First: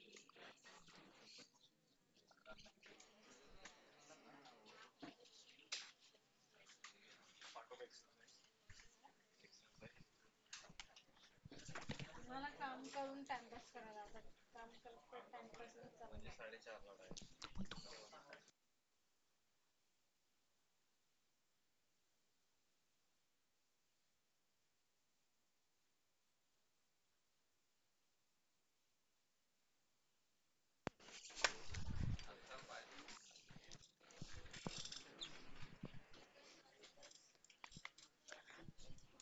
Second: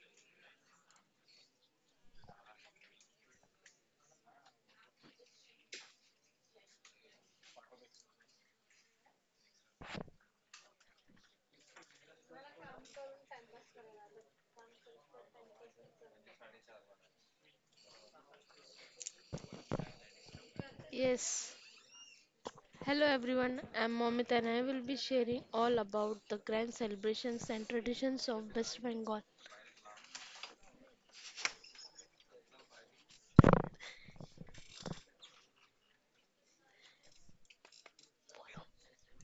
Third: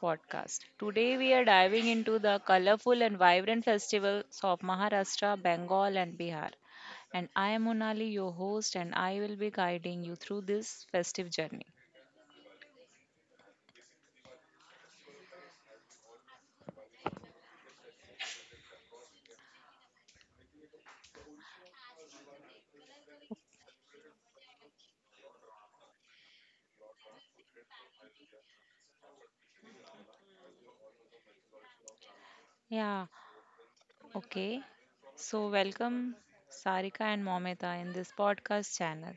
podcast. Today, we are diving into the colorful and vibrant festivals of Maharashtra, Bengal, and Bihar. And I am Monali, your host, and I will be guiding you through this festive journey. Yes. Hello everyone, I'm Momit and I will be sharing all about the grand celebrations and traditions of West Bengal. Yeah, okay. So, welcome Sarika and Momita in this podcast channel.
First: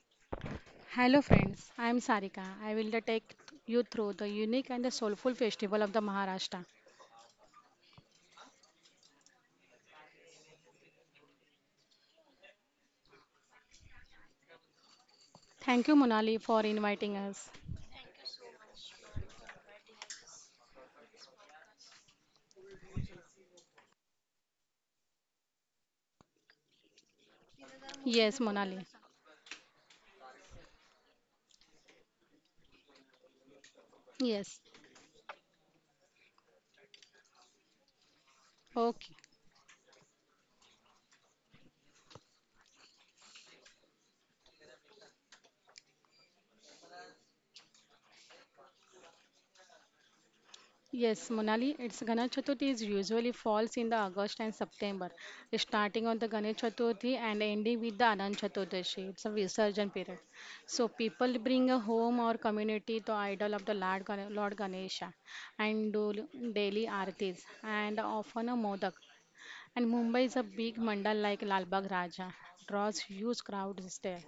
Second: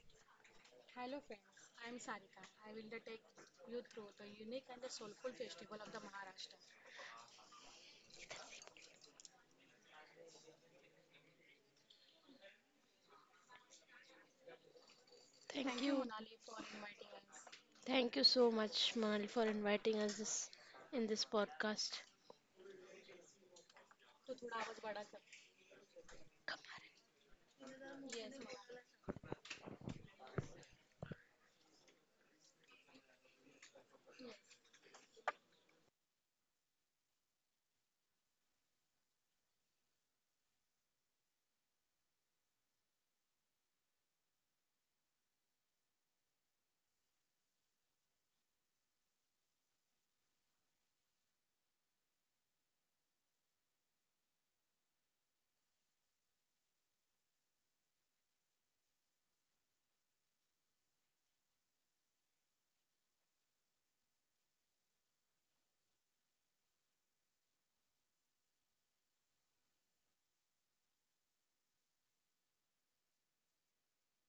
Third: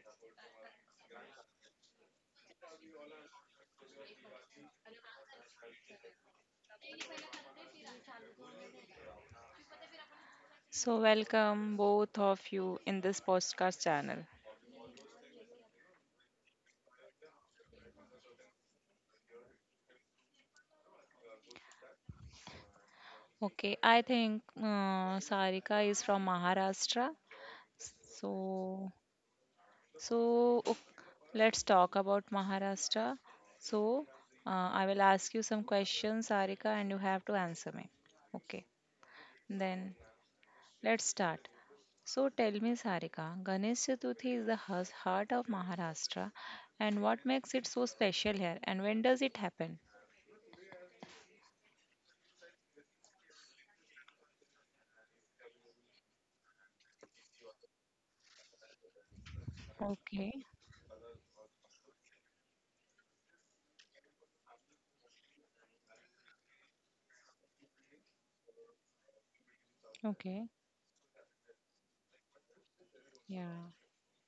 So, welcome both of you in this podcast channel. Thank you. Thank you so much, Mal, for inviting us this, in this podcast. Okay, I think Sarika is from Maharashtra. Yes, Monali. So, so ok, let's talk about Maharashtra. So, I will ask you some questions, Sarika, and you have to answer me. Okay. Okay. Then let's start. So tell me, Sarika, Ganesh Chaturthi is the heart of Maharashtra, and what makes it so special here, and when does it happen? Yes, Monali, it's Ganesh Chaturthi is usually falls in the August and September, starting on the Ganesh Chaturthi and ending with the Anant Chaturdashi. It's a Visarjan period. Okay. So people bring a home or community to idol of the Lord, Lord Ganesha and do daily aartis and often a modak. And Mumbai is a Okay. big mandal like Lal Bagh Raja, draws huge Yeah. crowds there.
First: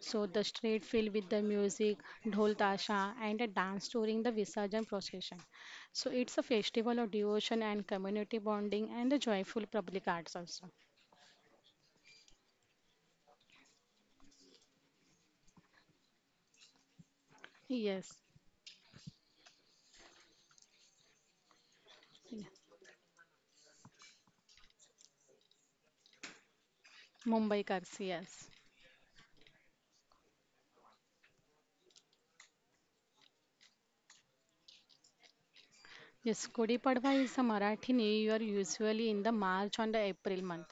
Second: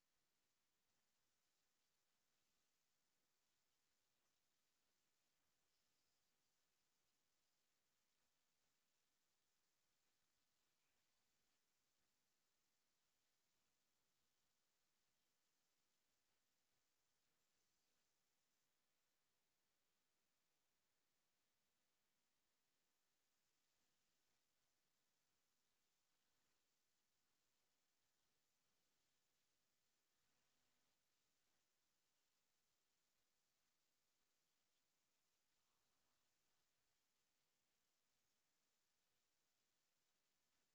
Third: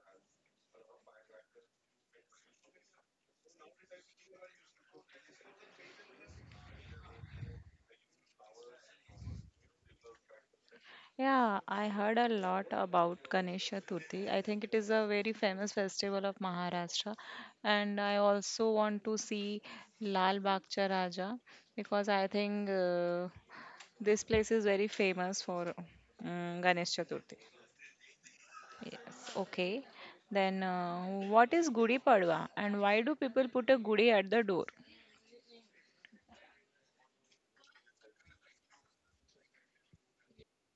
So the street filled with the music, dhol tasha, and a dance during the Visarjan procession. So it's a festival of devotion and community bonding and the joyful public arts also. Yeah, I heard a lot about Ganesh Chaturthi. I think it is a very famous festival of Maharashtra. And I Yes, also want to see Lal Bagcha Raja because I think this place is very famous for Ganesh Chaturthi. Mumbai Kars, yes. Yes, okay. Then what is Gudi Padwa and why do people put a gudi at the door? Yes, Gudi Padwa is a Marathi New Year usually in the March and the April month.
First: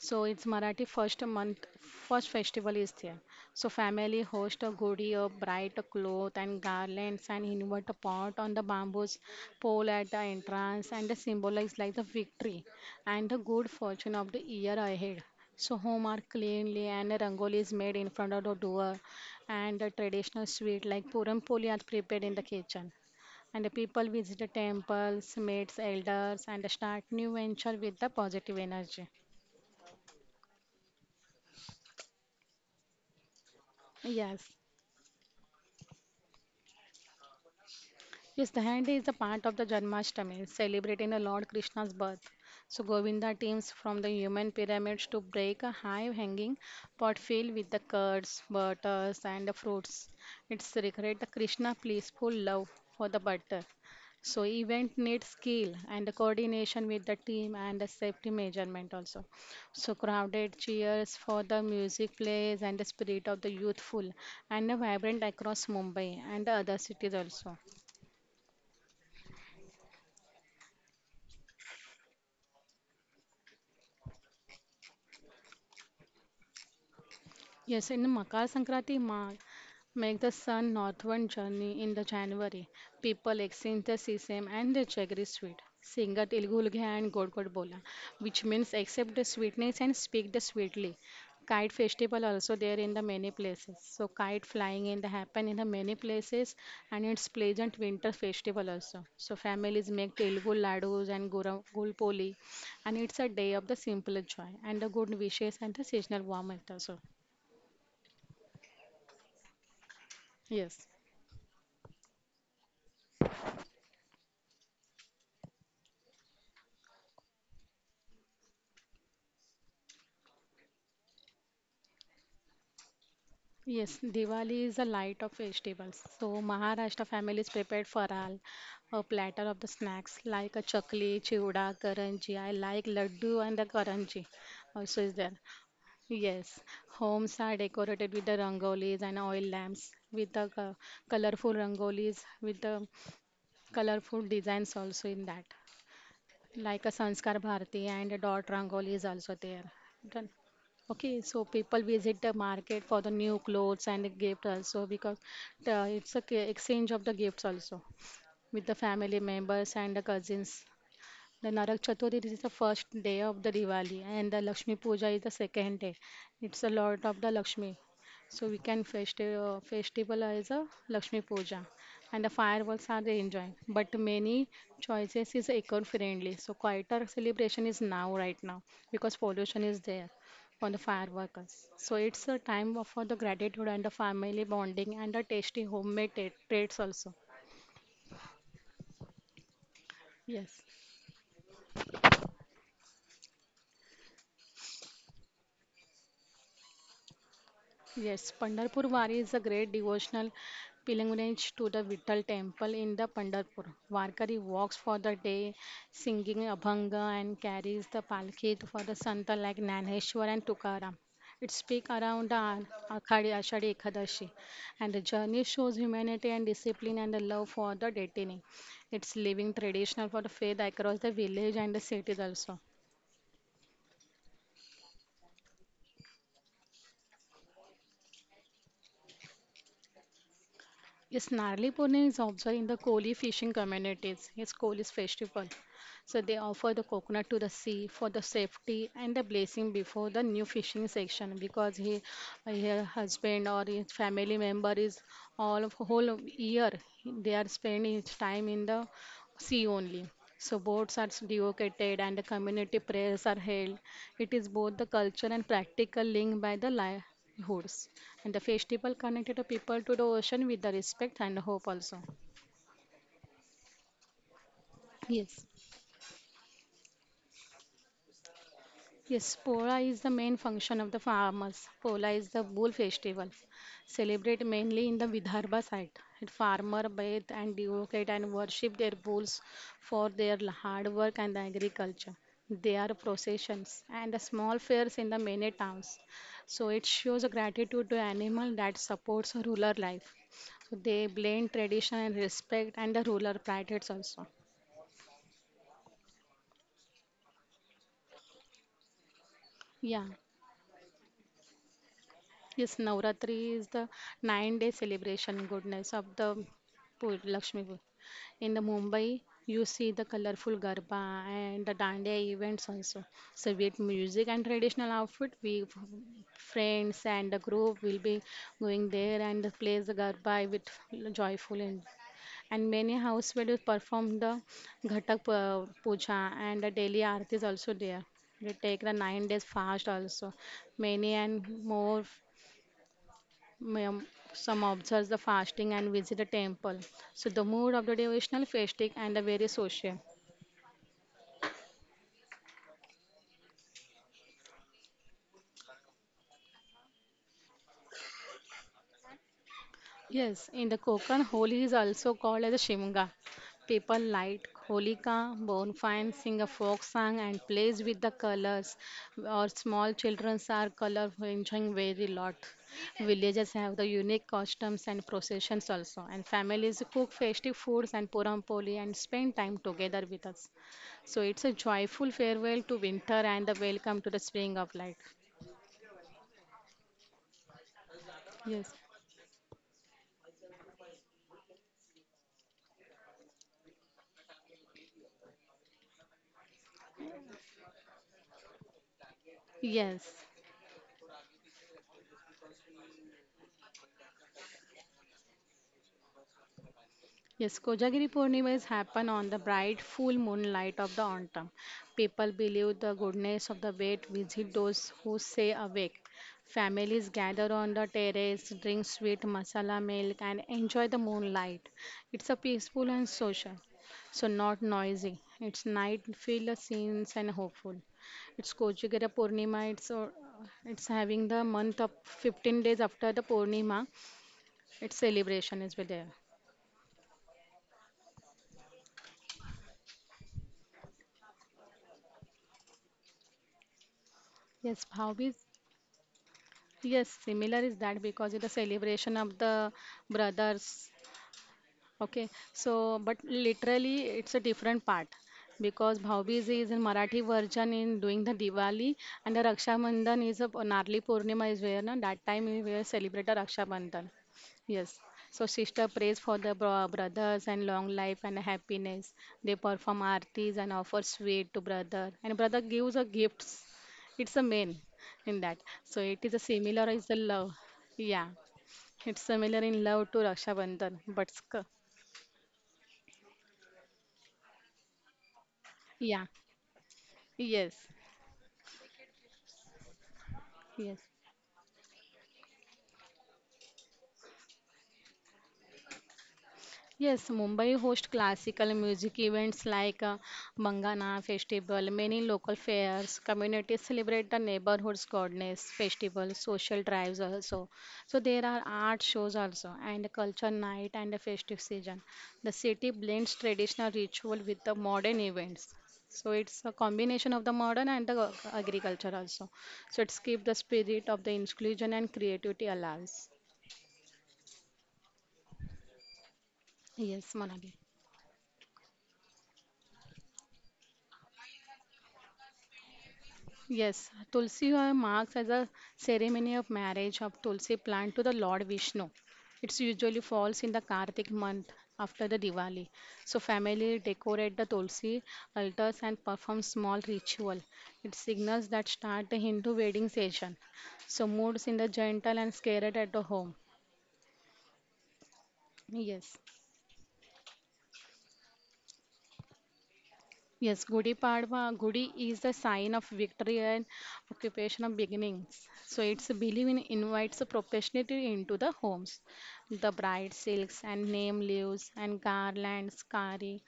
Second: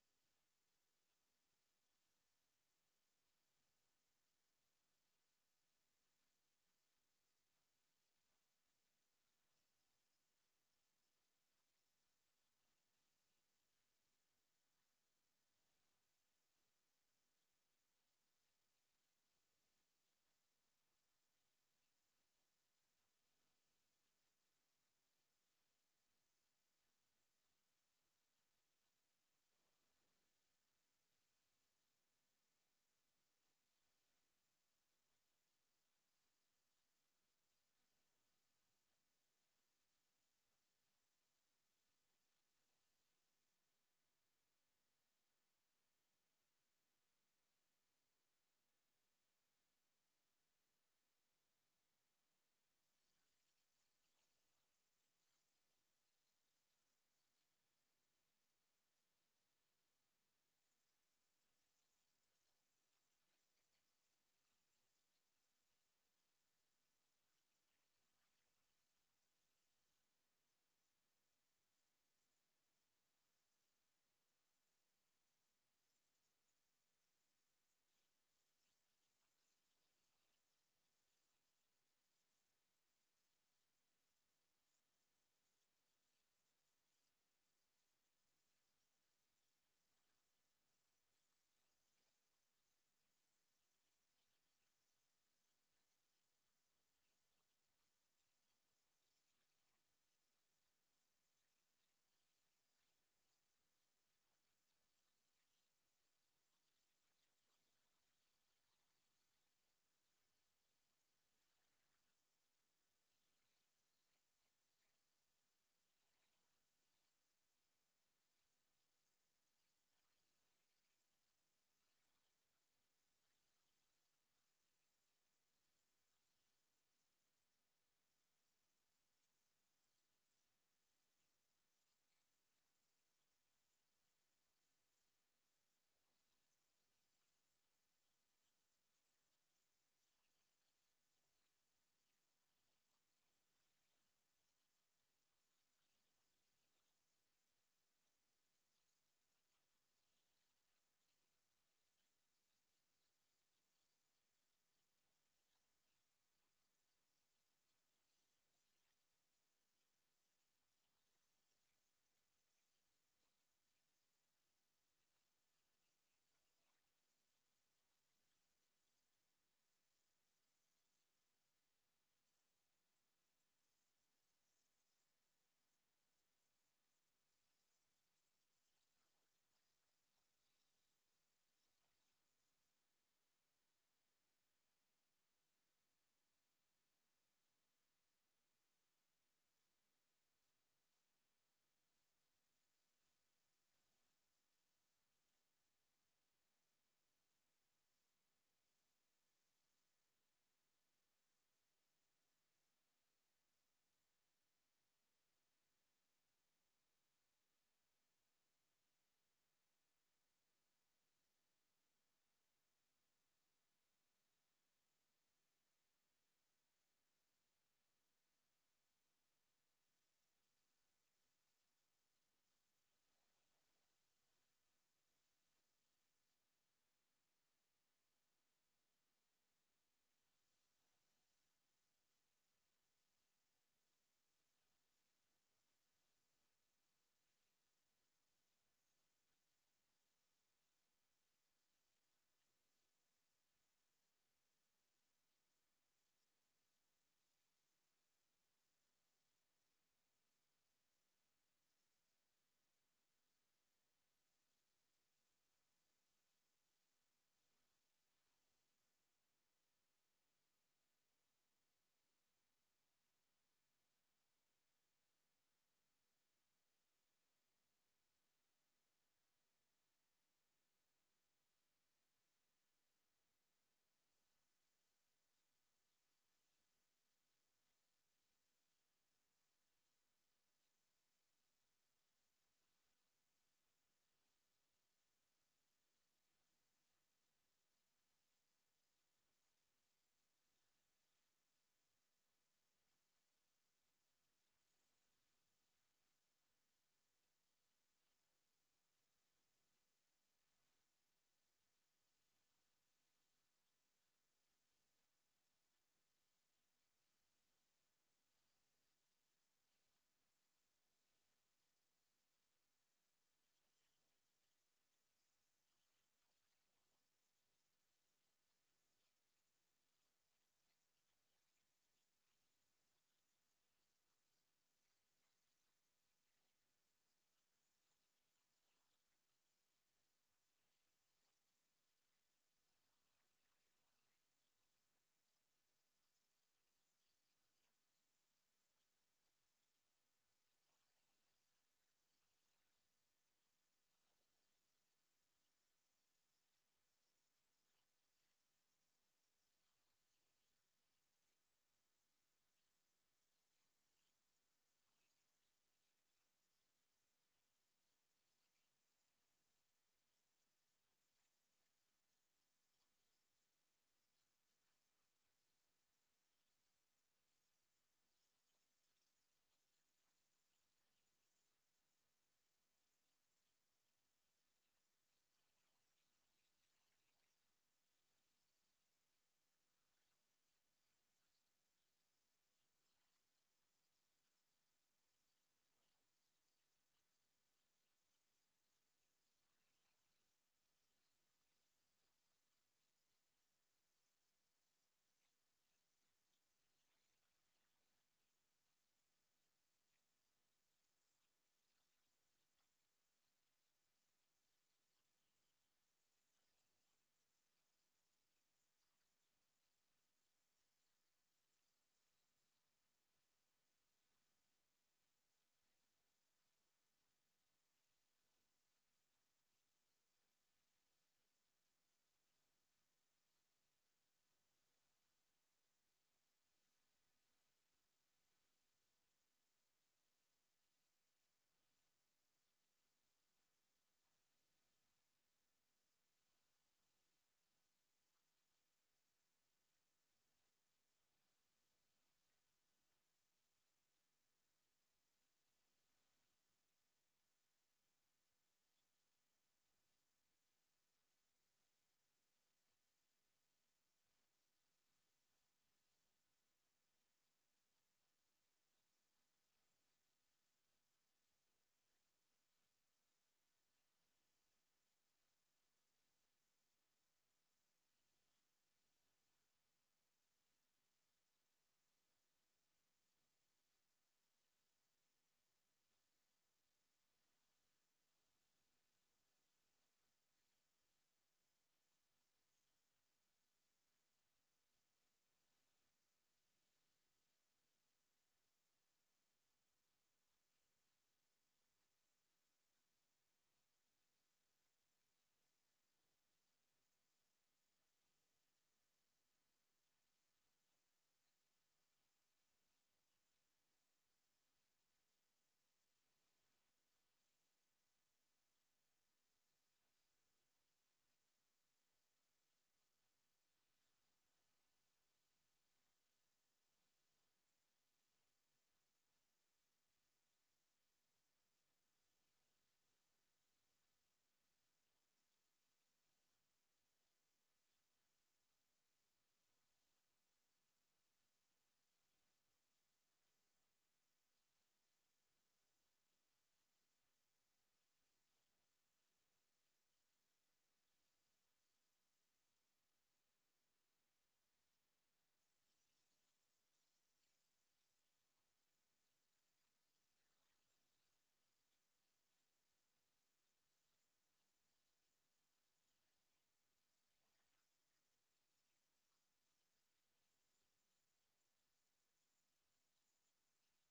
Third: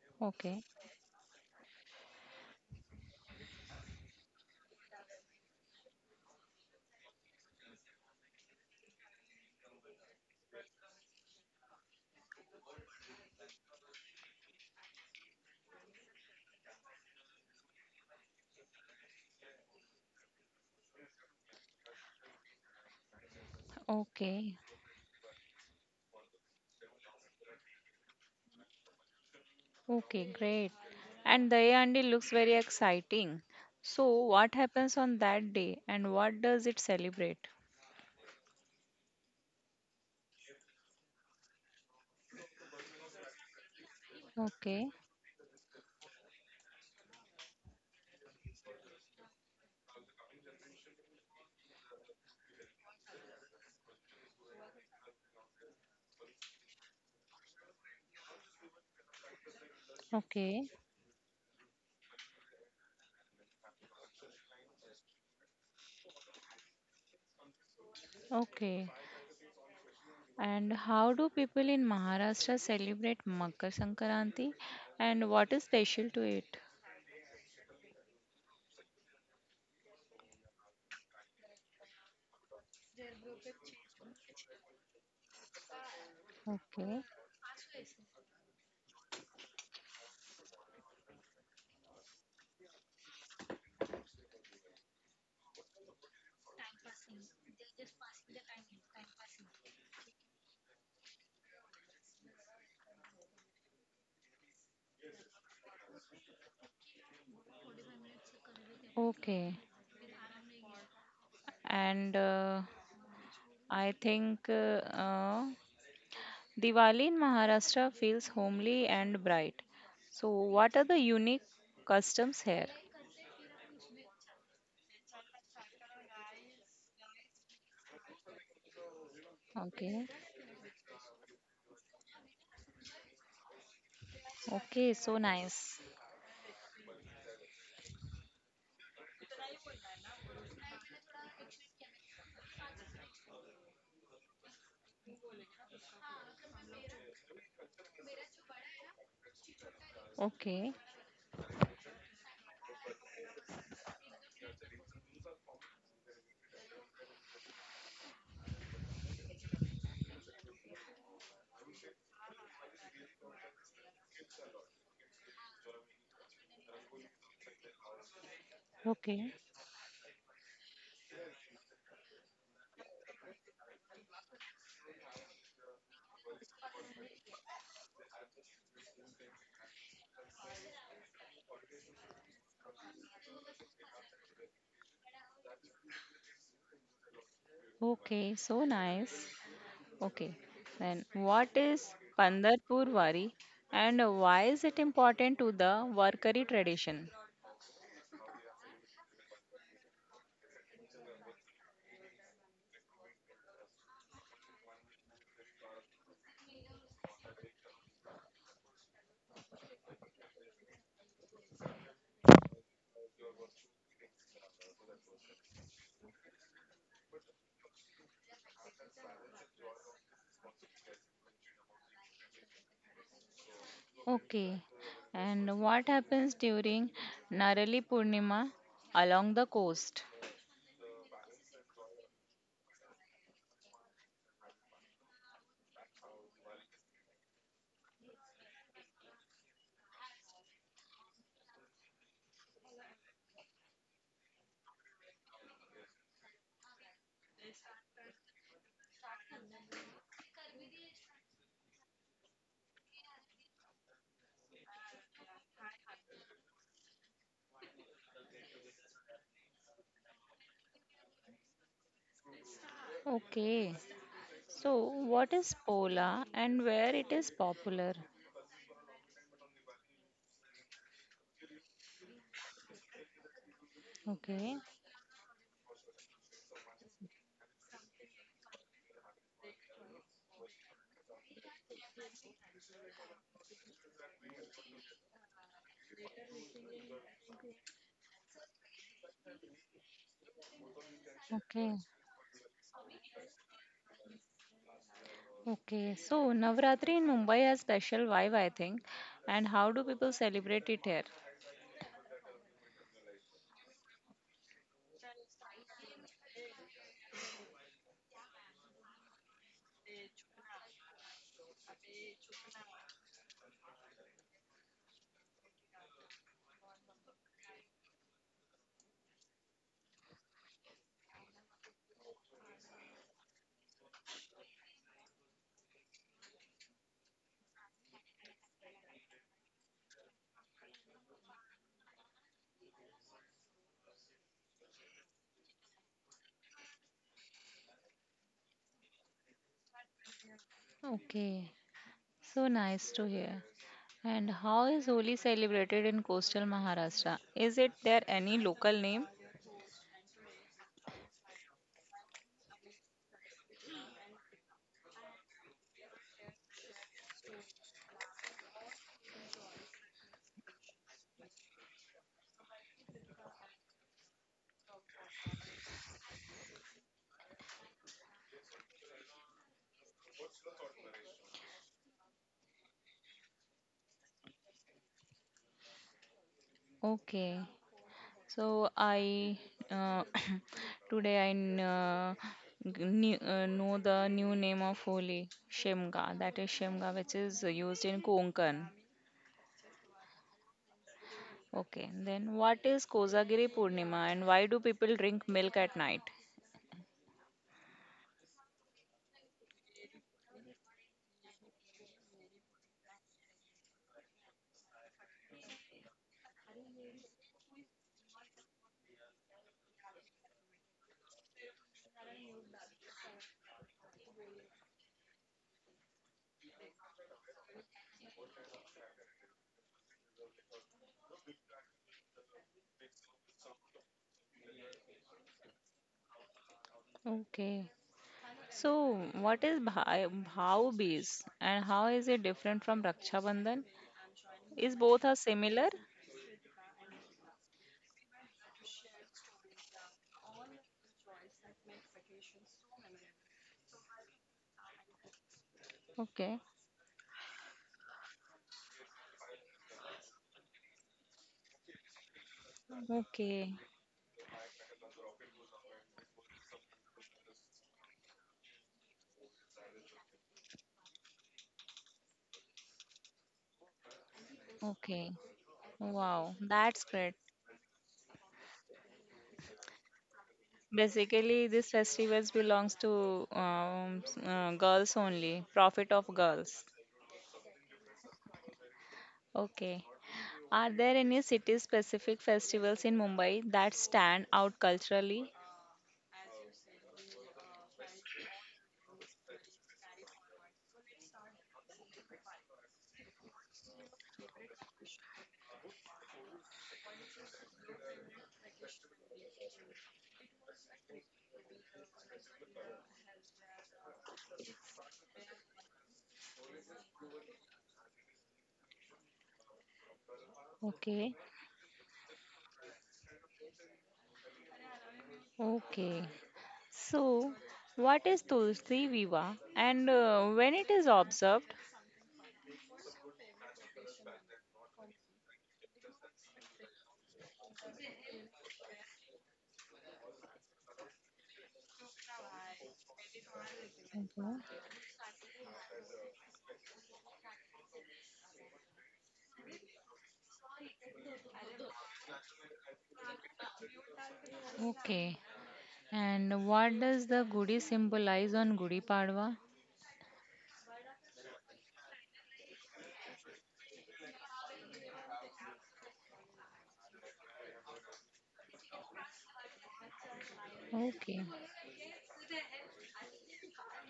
So it's Okay, Marathi first month, first festival is there. So family host a Gudi, a bright cloth and garlands and invert a pot on the bamboos pole at the entrance and the symbolize like the victory and the good fortune of the year ahead. So home are cleanly and a rangoli is made in front of the door and the traditional sweet like puram poli are prepared in the kitchen and the people visit the okay. temples, meets elders, and start new venture with the positive energy. Okay, great. And the looks very exciting. So, what Yes, happens on that day and what does it celebrate? Yes, Dahandi is a part of the Janmashtami, celebrating the Lord Krishna's birth. So Govinda teams from the human Okay, pyramids to break a high-hanging pot filled with the curds, butters, and the fruits. It's recreate the Krishna peaceful love for the butter. So event needs skill and the coordination with the team and the safety measurement also. So crowded okay, cheers for the music plays and the spirit of the youthful and the vibrant across Mumbai and the other cities also. okay. And how do people in Maharashtra celebrate Makar Sankranti and what is special to it? Yes, in Makar Sankranti, ma make the sun northward journey in the January. People exchange the sesame and the jaggery sweet. Sing a Telugu Lugha Okay, and God God Bola, which means accept the sweetness and speak the sweetly. Kite festival also there in the many places. So kite flying in the happen in the many places and it's pleasant winter festival also. So families make Telugu laddus and gulpoli and it's a day of the simple joy and the good wishes and the seasonal warmth also. okay. Yes, And I think Diwali in Maharashtra feels homely and bright. So, what are the unique customs here? yes, Diwali is a light of vegetables. So Maharashtra families prepared faral, a platter of the Okay. snacks like a chakli, chivda, karanji. I like laddu and the karanji Okay, also is so there. nice. Yes, homes are decorated with the rangolis and oil lamps with the colorful rangolis with the colorful designs also in that, like a Sanskar Bharati and a dot Rangoli is also there. Done. Okay, Okay, so people visit the market for the new clothes and the gift also because the, it's a exchange of the gifts also with the family members and the cousins. The Narak Chaturthi this is the first day of the Diwali and the Lakshmi Puja is the second day. It's a lot of the Lakshmi. So we can okay. Festival as a Lakshmi Puja and the fireworks are they enjoyed. But many choices is eco-friendly. So quieter celebration is now right now because pollution is there on the fireworks. So it's a for the gratitude and the family bonding and the tasty homemade treats also. Okay, so nice. Okay. Yes. Then what is Pandarpur Wari and why is it important to the Warkari tradition? Yes, Pandharpur Wari is a great devotional pilgrimage to the Vittal temple in the Pandharpur. Varkari walks for the day, singing Abhanga and carries the palki for the Santa like Naneshwar and Tukaram. It speaks around the Akhadi Ashadi Ekadashi, and the journey shows humanity and discipline and the love for the destiny. It's living traditional for the faith across the village and the cities also. Okay. And what happens during Narali Purnima along the coast? Yes, Narli Purnim is observed in the Koli fishing communities. It's Koli's festival. So they offer the coconut to the sea for the safety and the blessing before the new fishing section because he, her husband or his family member is all of whole of year they are spending his time in the see only. So boards are devocated and the community prayers are held. It is both the culture and practical link by the livelihoods. And the festival connected the people to the ocean with the respect and hope also. Okay. So what Yes. is Pola and where it is popular? Yes, Pola is the main function of the farmers. Pola is the bull festival, celebrated Okay. mainly in the Vidarbha side. It farmer bathe and devote and worship their bulls for their hard work and agriculture. There are processions and the small fairs in the many towns. So it shows a gratitude to animal that supports rural life. So they blend Okay. tradition and respect and the rural pride also. Okay, so Navratri in Mumbai has special vibe, I think. And how do Yeah. people celebrate it here? Yes, Navratri is the 9 day celebration goodness of the Lakshmi. In the Mumbai, you see the colorful garba and the dandiya events also. So with music and traditional outfit, we friends and the group will be going there and plays the garba with joyful and, many house will perform the Ghatak Puja and the daily aarti is also there. We take the 9 days fast also. Many and more um, some observe the fasting and visit the temple. So the mood of the devotional, fasting and the very social. Okay, so nice to hear. And how is Holi celebrated in coastal Maharashtra? Is it there any local name? Yes, in the Konkan, Holi is also called as a Shimga. People light holika, bonfire, sing a folk song, and plays with the colors. Or small children are colorful, enjoying very lot. Villages have the unique costumes and processions also, and families cook festive foods and puram poli and spend time together with us. So it's a joyful farewell to winter and the welcome to the spring of life. Okay, so Yes, I uh, today I know the new name of Holi, Shemga. That is Shemga, which is used in Konkan. yes. Okay, then what is Kozagiri Purnima and why do people drink milk at night? Yes, Kojagiri Purnima is happen on the bright full moonlight of the autumn. People believe the goodness of the wet visit those who stay awake. Families gather on the terrace, drink sweet masala milk, and enjoy the moonlight. It's a peaceful and social, so not noisy. It's night filled with scenes and hopeful. It's Kojagiri Purnima. It's having the month of 15 days after the Purnima. Its celebration is with there. Okay. So, what is Bhai Bhau Bees and how is it different from Raksha Bandhan? Is Yes, both are Bhavi similar? Yes, similar is that because it's a celebration of the brothers. Okay, so but literally it's a different part because Okay. Bhaubij is in Marathi version in doing the Diwali and the Raksha Bandhan is a Narli Purnima is where na, that time we were celebrate the Okay. Raksha Bandhan. Yes. So sister prays for the brothers and long life and happiness. They perform aartis and offer sweet to brother and brother gives a gifts. It's a main Okay. in that. So it is Wow, a that's similar is great. the love. Yeah. It's similar in love to Raksha Bandhan, but Basically, sc- these festivals belongs to girls only, profit of Yeah, girls. yes, Okay. Are there yes. any city-specific festivals in Mumbai that stand out culturally? Yes, Mumbai hosts classical music events like Mangana Festival, many local fairs, communities celebrate the neighborhood's goddess festival, social drives also. So there are art shows also and culture night and a festive season. The city blends traditional ritual with the modern events. So it's a combination of the modern and the agriculture also. So it's keep the Okay, spirit of the inclusion and creativity alive. okay. Yes, So, Monali. what is Tulsi Viva and when it is observed? Yes, Tulsi marks as a ceremony of marriage of Tulsi plant to the Lord Vishnu. It's usually falls in the Kartik month after the Diwali. So family decorate the Okay, Tulsi altars and perform small ritual. It signals that start the Hindu wedding season. So moods in the gentle and scared at the home. okay. Yes. And what does the Gudi symbolize on Gudi Padwa? Yes, Gudi Padwa, Gudi is the sign of victory and occupation of beginnings. So its belief in invites proportionality into the homes. The bright silks Okay, and name leaves and garlands carry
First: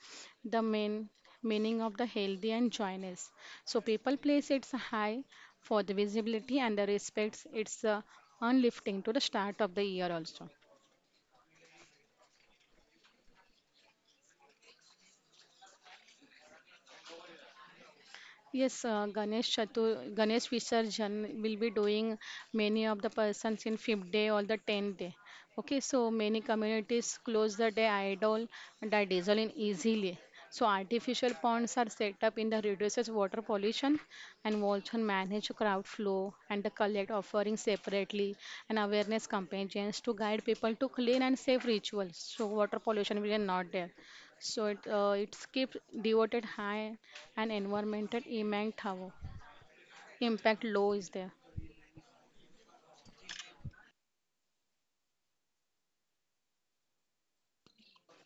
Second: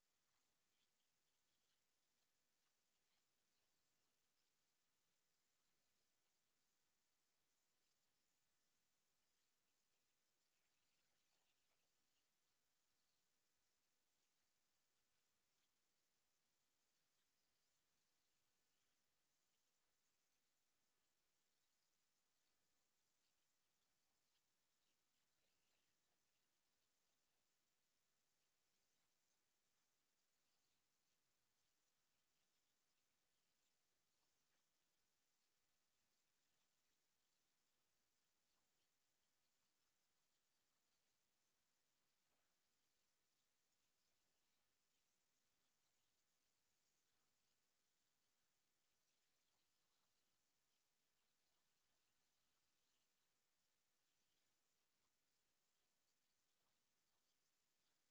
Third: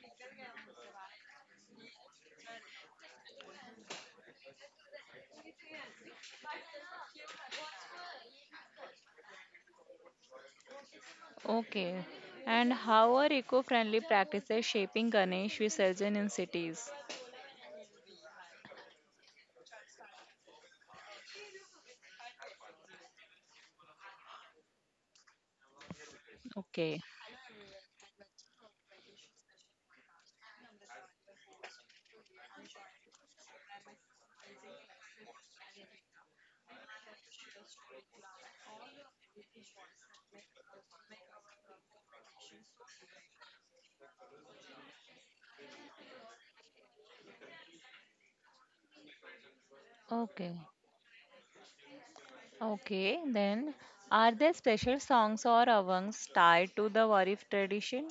the main meaning of the healthy and joyous. So people place its high for the visibility and the respects its unlifting to the start of the year also. okay. And how are eco friendly practices shaping Ganesh Visurgin in cities? Yes, Ganesh Visarjan will be doing many of the persons in fifth day or the tenth day. Okay, so many Okay, communities close the day idol and are dissolving easily. So artificial ponds are set up in the reduces water pollution and also manage crowd flow and the collect offerings separately and awareness campaigns to guide people to clean and safe rituals. So water pollution will be not there. So it's keep devoted high and environmental impact okay, low is there. okay. Then, are there special songs or avangs tied to the Warif tradition?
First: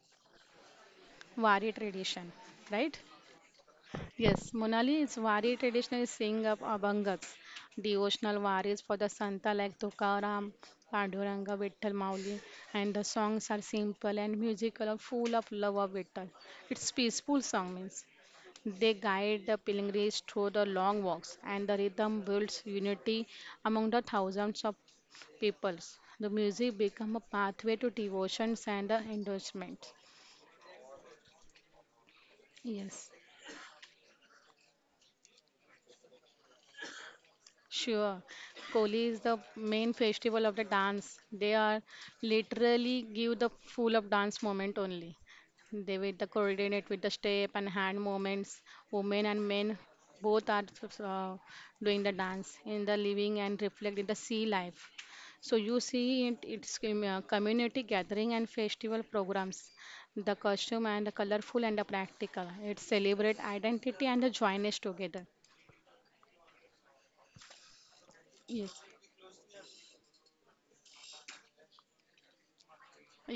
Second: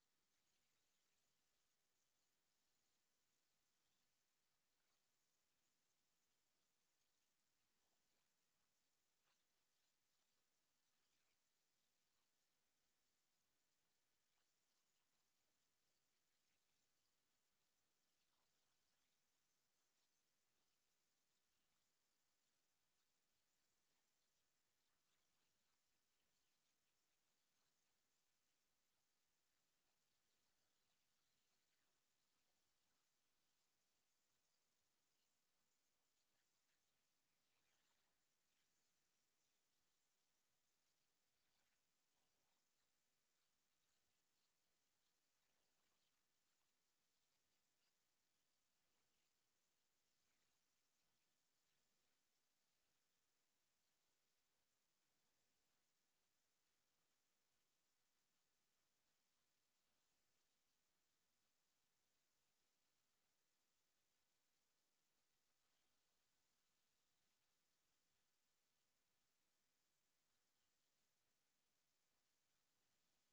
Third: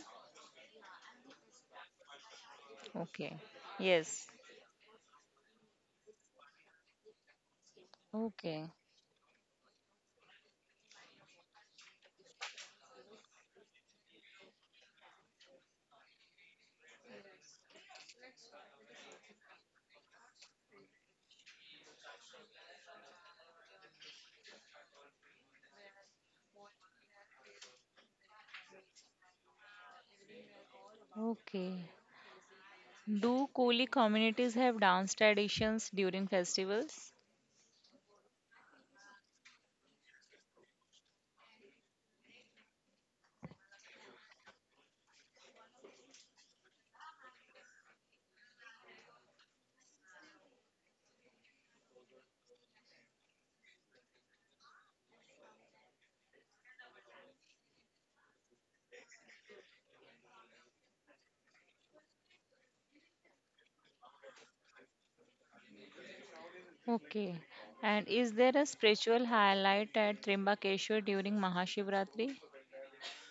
Wari tradition, right? Okay, yes. Yes, Monali is Wari tradition is sing of Abhangas, devotional Okay. Waris for the Santa like Tukaram, Panduranga, Vittal Mauli, and the songs are simple and musical, and full of love of Vittal. It's peaceful song means they guide the pilgrims through the long walks, and the rhythm builds unity among the thousands of peoples. The music becomes a pathway to devotions and endorsement. Okay. Yes. Do Koli communities have dance traditions during festivals? Sure. Koli is the main festival of the dance. They are literally give the full of dance moment only. They with the coordinate with the step and hand movements. Women and men both are uh, doing the dance in the living and reflect in the sea life. So you see it, it's community gathering and festival programs. The costume and the colorful and the practical. It celebrate identity and the joyness together. Okay. And is there a Yes. spiritual highlight at Trimbakeshwar during Mahashivratri?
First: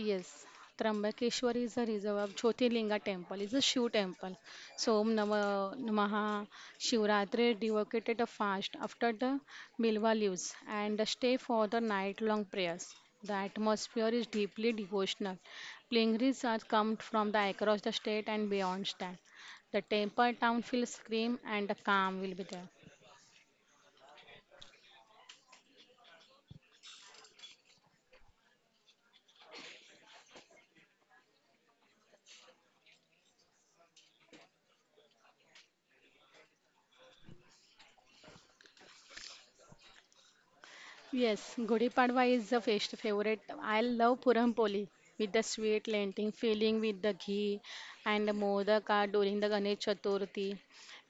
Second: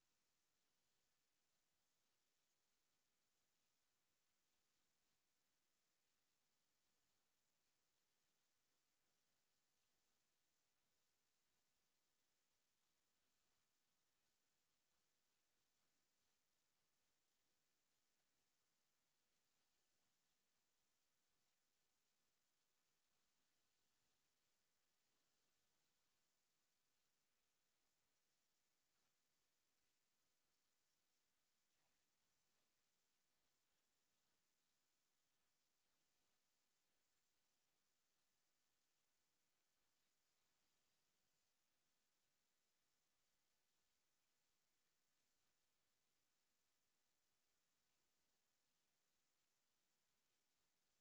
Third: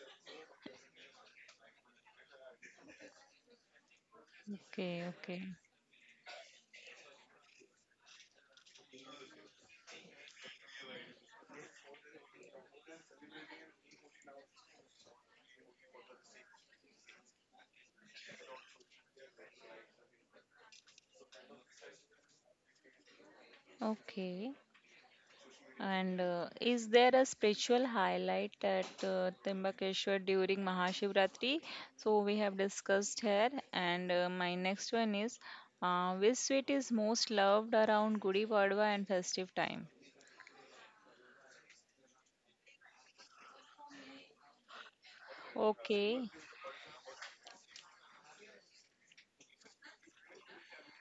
Yes, Trambakeshwar is a reserve of Jyotirlinga temple. It's a Shiv temple. So Okay. Om Okay. Nama Namaha Shivratri devocated a fast after the Bilwa leaves and a stay for the night-long prayers. The atmosphere is deeply devotional. Pilgrims are come from the across the state and beyond that. The temple town feels calm and the calm will be there. Okay. And is there a spiritual highlight at Trimbakeshwar during Mahashivratri? So we have discussed here. And my next one is which sweet is most loved around Gudi Padwa and festive time? Yes, Gudi Padwa is the first favorite. I love Puram Poli with the sweet lentil Okay. filling with the ghee and the modak during the Ganesh Chaturthi,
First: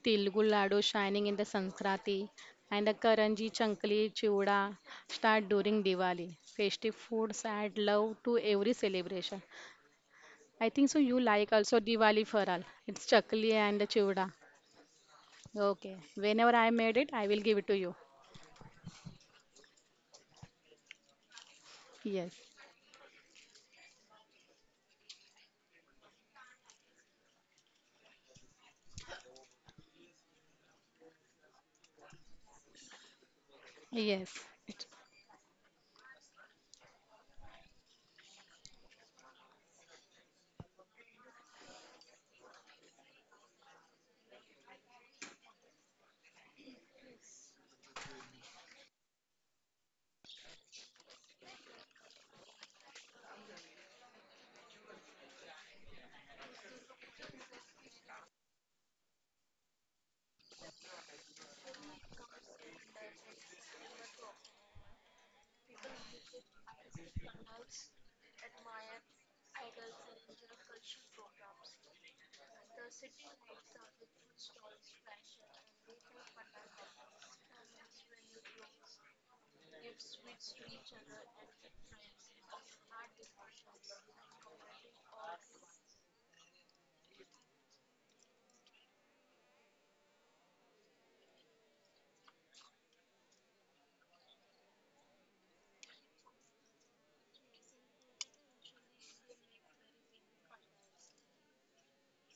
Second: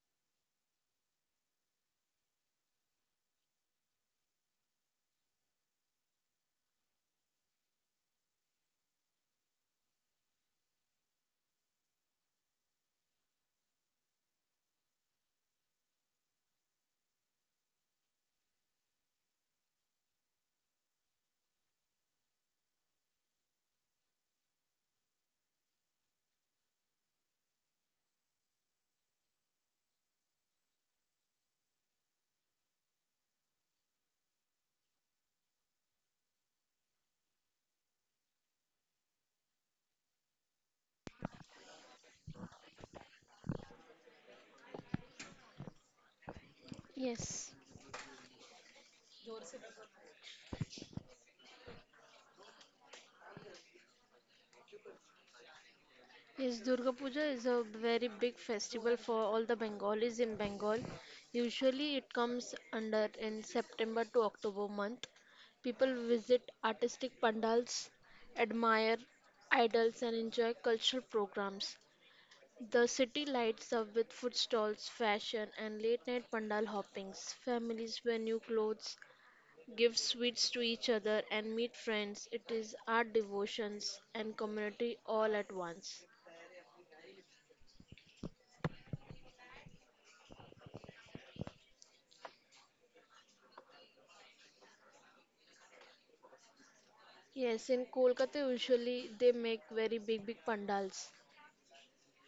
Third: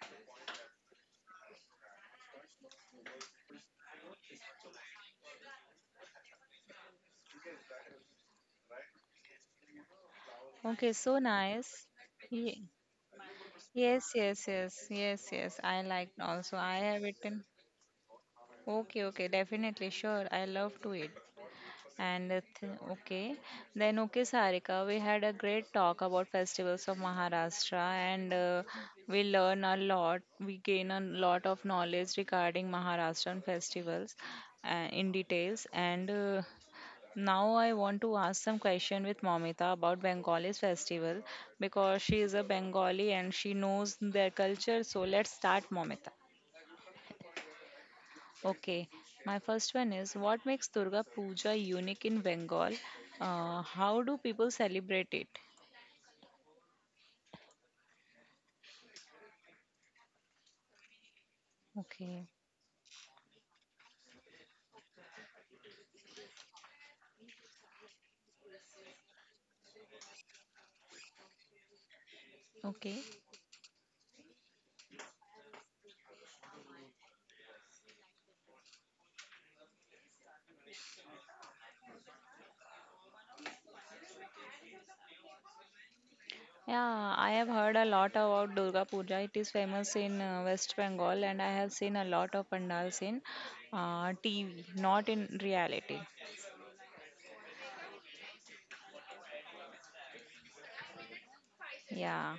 Tilgu Ladu shining in the Sanskrati, and the Karanji Chankli Chiuda start during Diwali. Festive foods add love to every celebration. I think Okay, so so you like also nice. Diwali for all. Ye- It's Chakli and the Yes, Chiuda. yes, yes, yes, yes. I Okay. like also. Whenever I I made have it, I written. will give it to you. Okay, okay, definitely, sure. I love to eat. And Yes. the th- okay, then okay, Sarika, we had a great talk about festivals of Maharashtra, and we learn a lot. We gain a lot of knowledge regarding Maharashtrian festivals Yes. It- in details, and now I want to ask some question with Momita about Bengali's festival because she is a Bengali and she knows their culture. So let's start, Momita. Yes. Okay, my first one is what makes Durga Puja unique in Bengal? How do people celebrate it? Yes, Durga Puja is a very big festival for all the Bengalis in Bengal. Usually Okay, it comes under in September to October month. People visit artistic pandals, admire idols and enjoy cultural programs. okay. The city lights up with food stalls, fashion and late night pandal hoppings. Families wear new clothes, give sweets to each other and meet friends. It is art devotions and community all at once. Yeah, I have heard a lot about Durga Puja. It is famous in West Bengal, and I have seen a lot of pandals in TV, not in reality. Yes, in Kolkata usually they make very big pandals. Yeah.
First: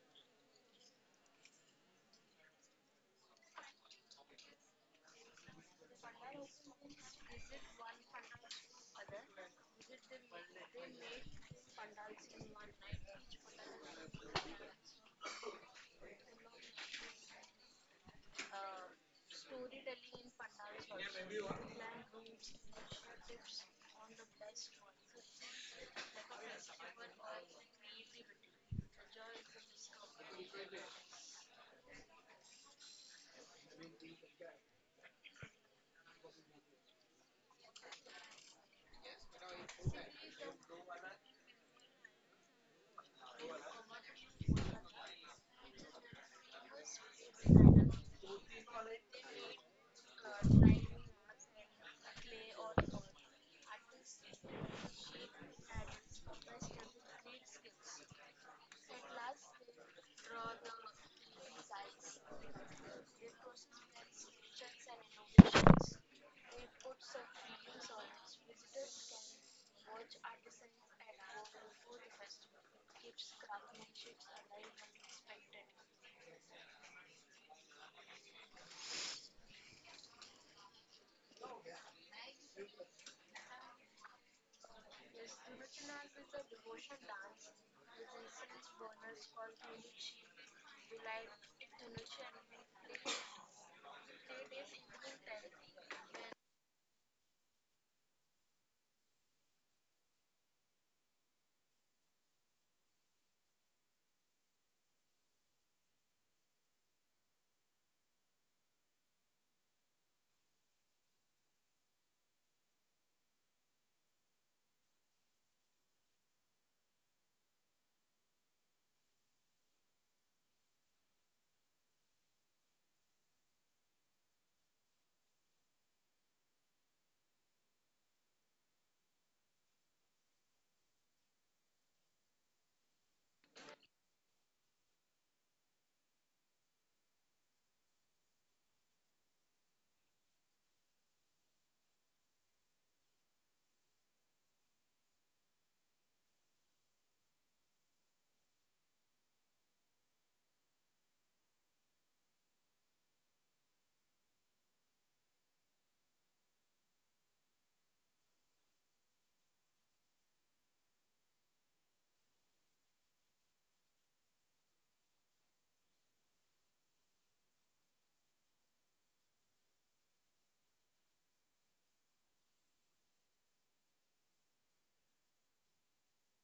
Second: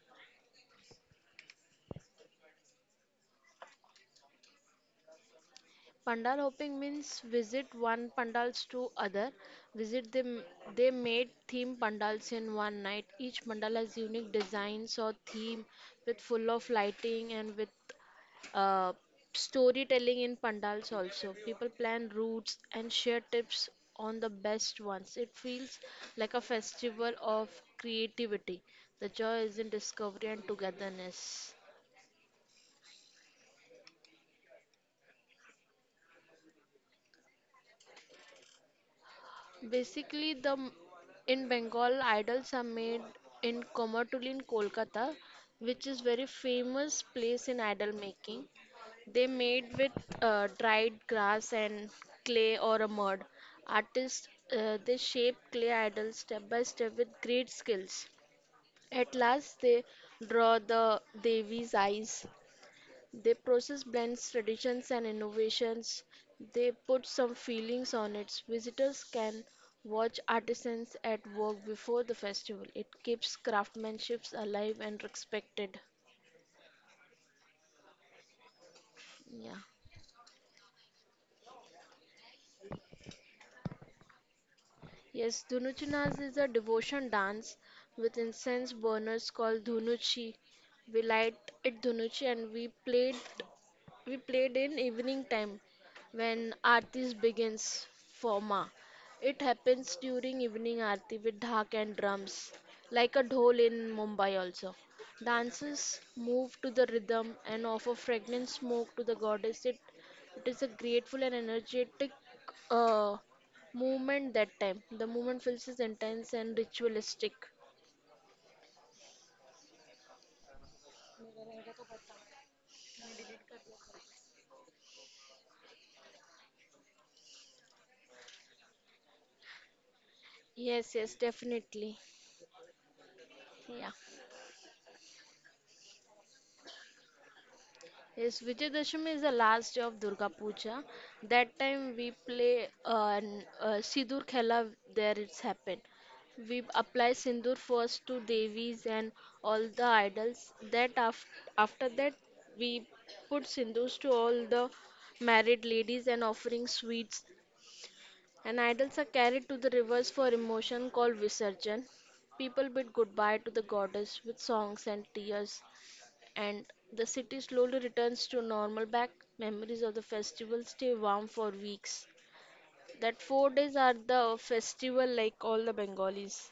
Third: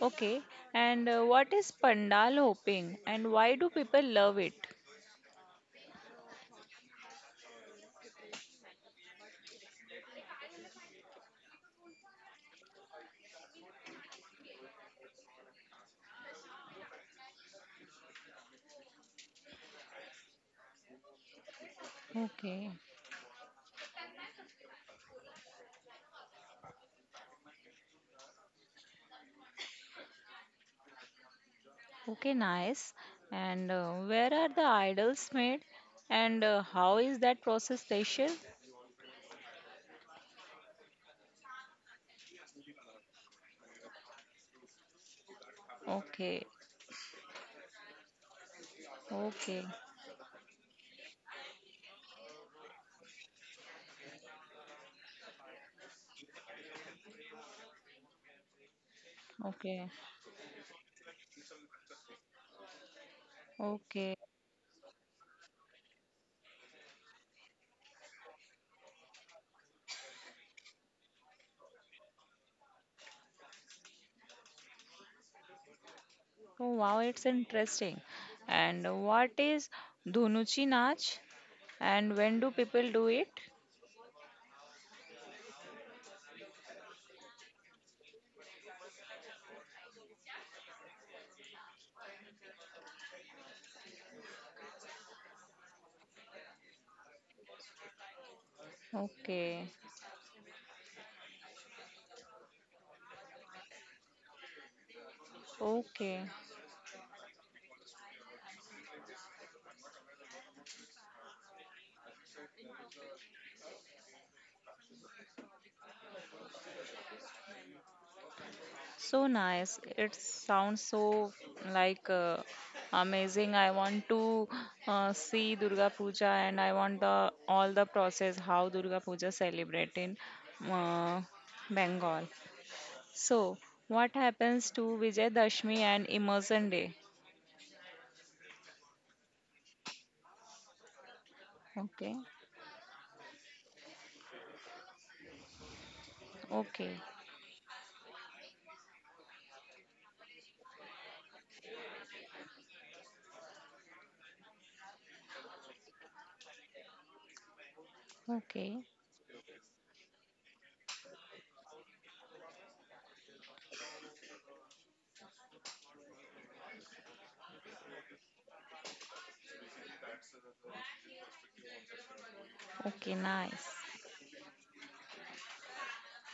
Okay, and what is pandal hopping and why do people love it? Pandal hopping means visit one pandals to other. Visit them they made theme pandals in one night. Each pandal has unique designs or theme with full of lighting and with uh, storytelling in pandals also. People plan routes Okay, and share tips on the best ones. It feels like a festival of creativity. The joy is in discovery and togetherness. okay, nice. And where are the idols made and how is that process special? Basically, in Bengal, idols are made in Komatulli in Kolkata, which is very Okay, famous place in idol making. They okay, made with dried grass and clay or a mud. Artists they shape clay idols step by step with great skills. At last, they okay, draw the Devi's eyes their process okay. blends traditions and innovations. They put some feelings on it. Visitors can watch artisans at work before the festival. It keeps craftsmanship alive and respected. Oh, wow, it's interesting. And what Yeah. is Dhunuchi Nach and when do people do it? Yes, Dhunuchi Naz is a devotion dance with incense burners called Dhunuchi. We light it Dhunuchi and We played in evening time when Aarti begins for Ma. It Okay, happens during evening Aarti with dhak and drums, like a dhol in Mumbai also. Dancers okay. move to the rhythm and offer fragrant smoke to the goddess. It is a grateful and energetic uh, movement that time. The movement feels is intense and ritualistic. So nice. It sounds so like amazing. I want to see Durga Puja and I want the all the process how Durga Puja celebrate in Yes, yes, uh, definitely. Bengal. So Yeah. what happens to Vijay Dashmi and Immersion Day? Yes, Vijayadashami is the last day of Durga Puja. That time we Okay. play Sindoor Khela, there it's happened. We Okay. apply Sindoor first to Devis and all the idols. That af After that, we put Sindoors to all the married ladies and offering sweets. And idols Okay. are carried to the rivers for emotion called Visarjan. People bid goodbye to the goddess with songs and tears and the city slowly returns to normal back. Memories of the festival stay warm for weeks. That Okay, 4 days nice. are the festival like all the Bengalis.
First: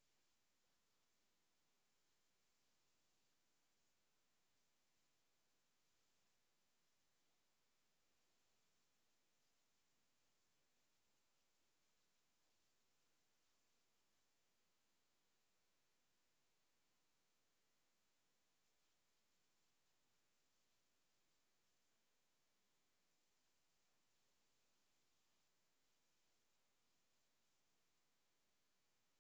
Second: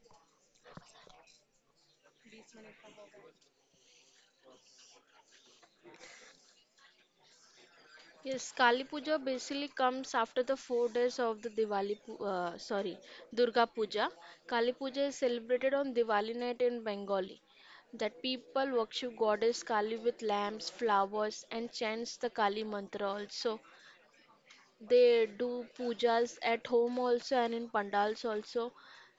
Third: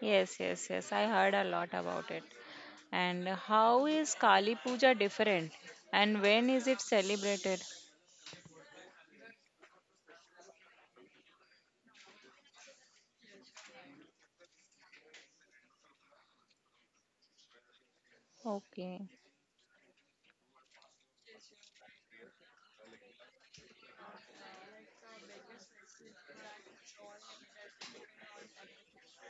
Yes, yes, yes. I heard a lot about it. And how is Kali Puja different? And when is it celebrated? Yes, Kali Puja basically comes after the 4 days of the Diwali, sorry, Durga Puja. Kali Puja is celebrated on Diwali night in Bengali. That people Okay. worship goddess Kali with lamps, flowers, and chants the Kali mantra also. They do pujas at home also and in pandals also.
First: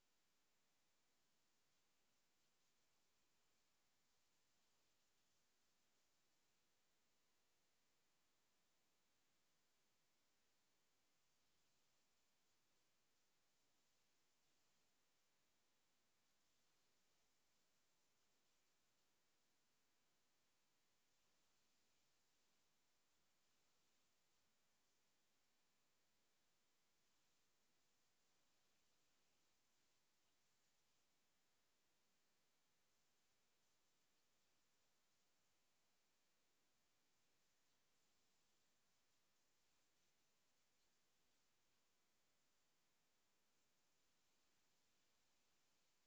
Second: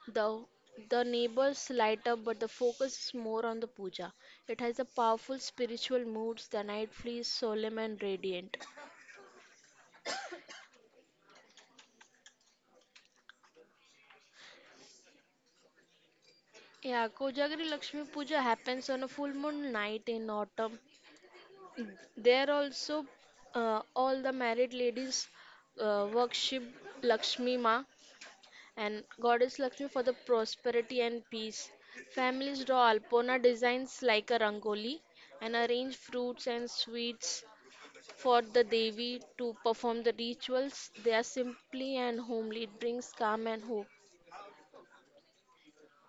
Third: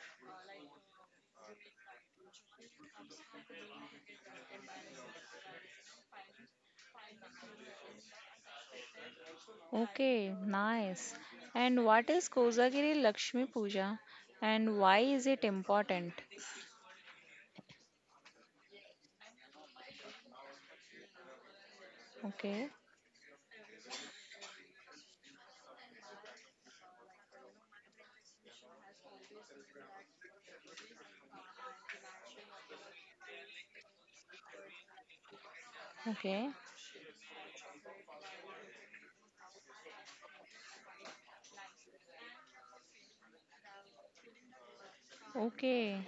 The the neighbors light up, but the focus is more on the puja. It has a powerful spiritual moods. The night feels solemn and radiant. Okay, nice. And what is Kozagiri Lakshmi Puja and why is it important? Yeah, Kojagiri Lakshmi Puja happens on a full moon night in autumn. There Okay. also all the married ladies worship Lakshmi Ma and Goddess Lakshmi for the prosperity and peace. Families draw Alpona designs like a rangoli and arrange fruits Okay. and sweets for the Devi to perform the rituals. They are simply and homely. It brings calm and hope. Okay.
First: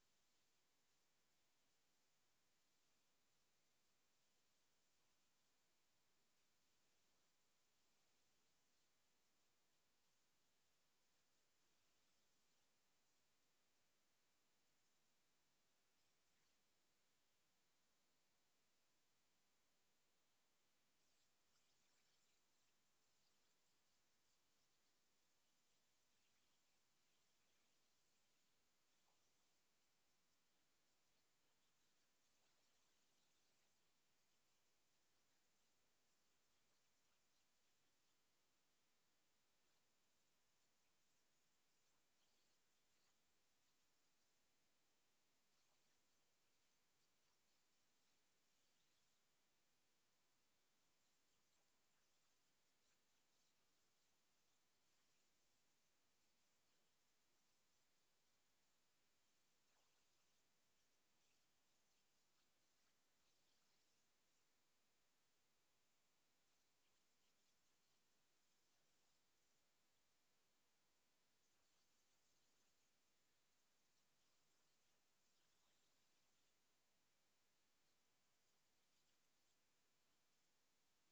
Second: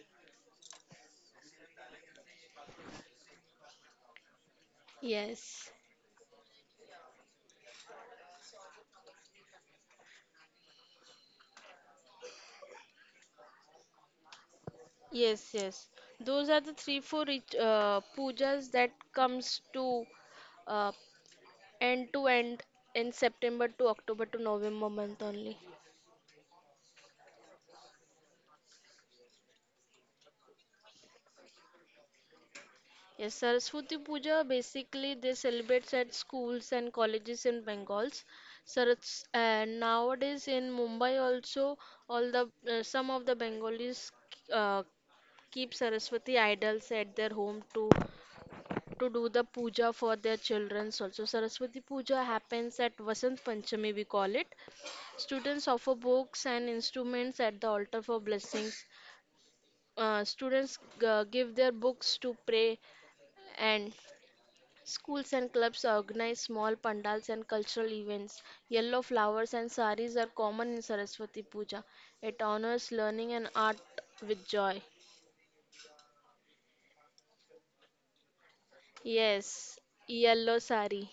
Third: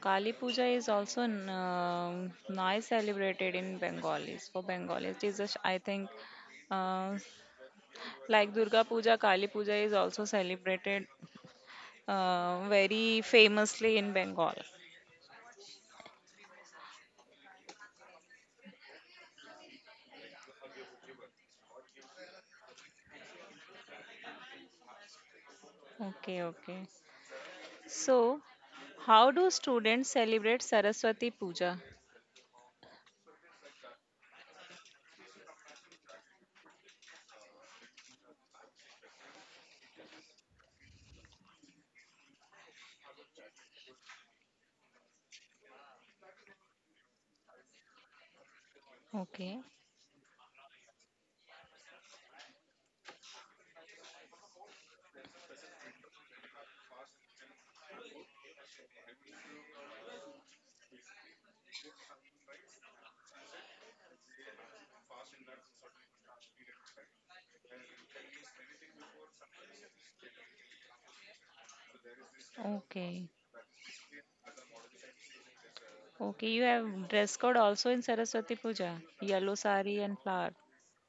Kali Puja is also nice celebrated in Bengalis. For Bengalis, it is just, Yes. I think, uh, like Durga Puja, Kali Puja is also celebrated very famously in Bengal. Yes, yes. Those are the three, four pujas that comes to uh, end to end in September to October to November month only. Okay, okay. So, how do students celebrate Saraswati Puja? Yes, Saraswati Puja basically they celebrate at schools and colleges in Bengals. Saras and Nowadays in Mumbai also all the some of the Bengalis uh, keep Saraswati idols at their home to do the Okay, puja for their children. Also, Saraswati Puja happens at Vasant Panchami we call it. Students offer books and instruments at the altar for blessings. Students give their books to pray and schools and clubs organize small pandals and cultural events. Yellow flowers and saris are common in Saraswati Puja. It honors okay, learning and art with joy. okay. You have dress code also in Saraswati Puja, yellow Yes, sari and flower. yellow sari.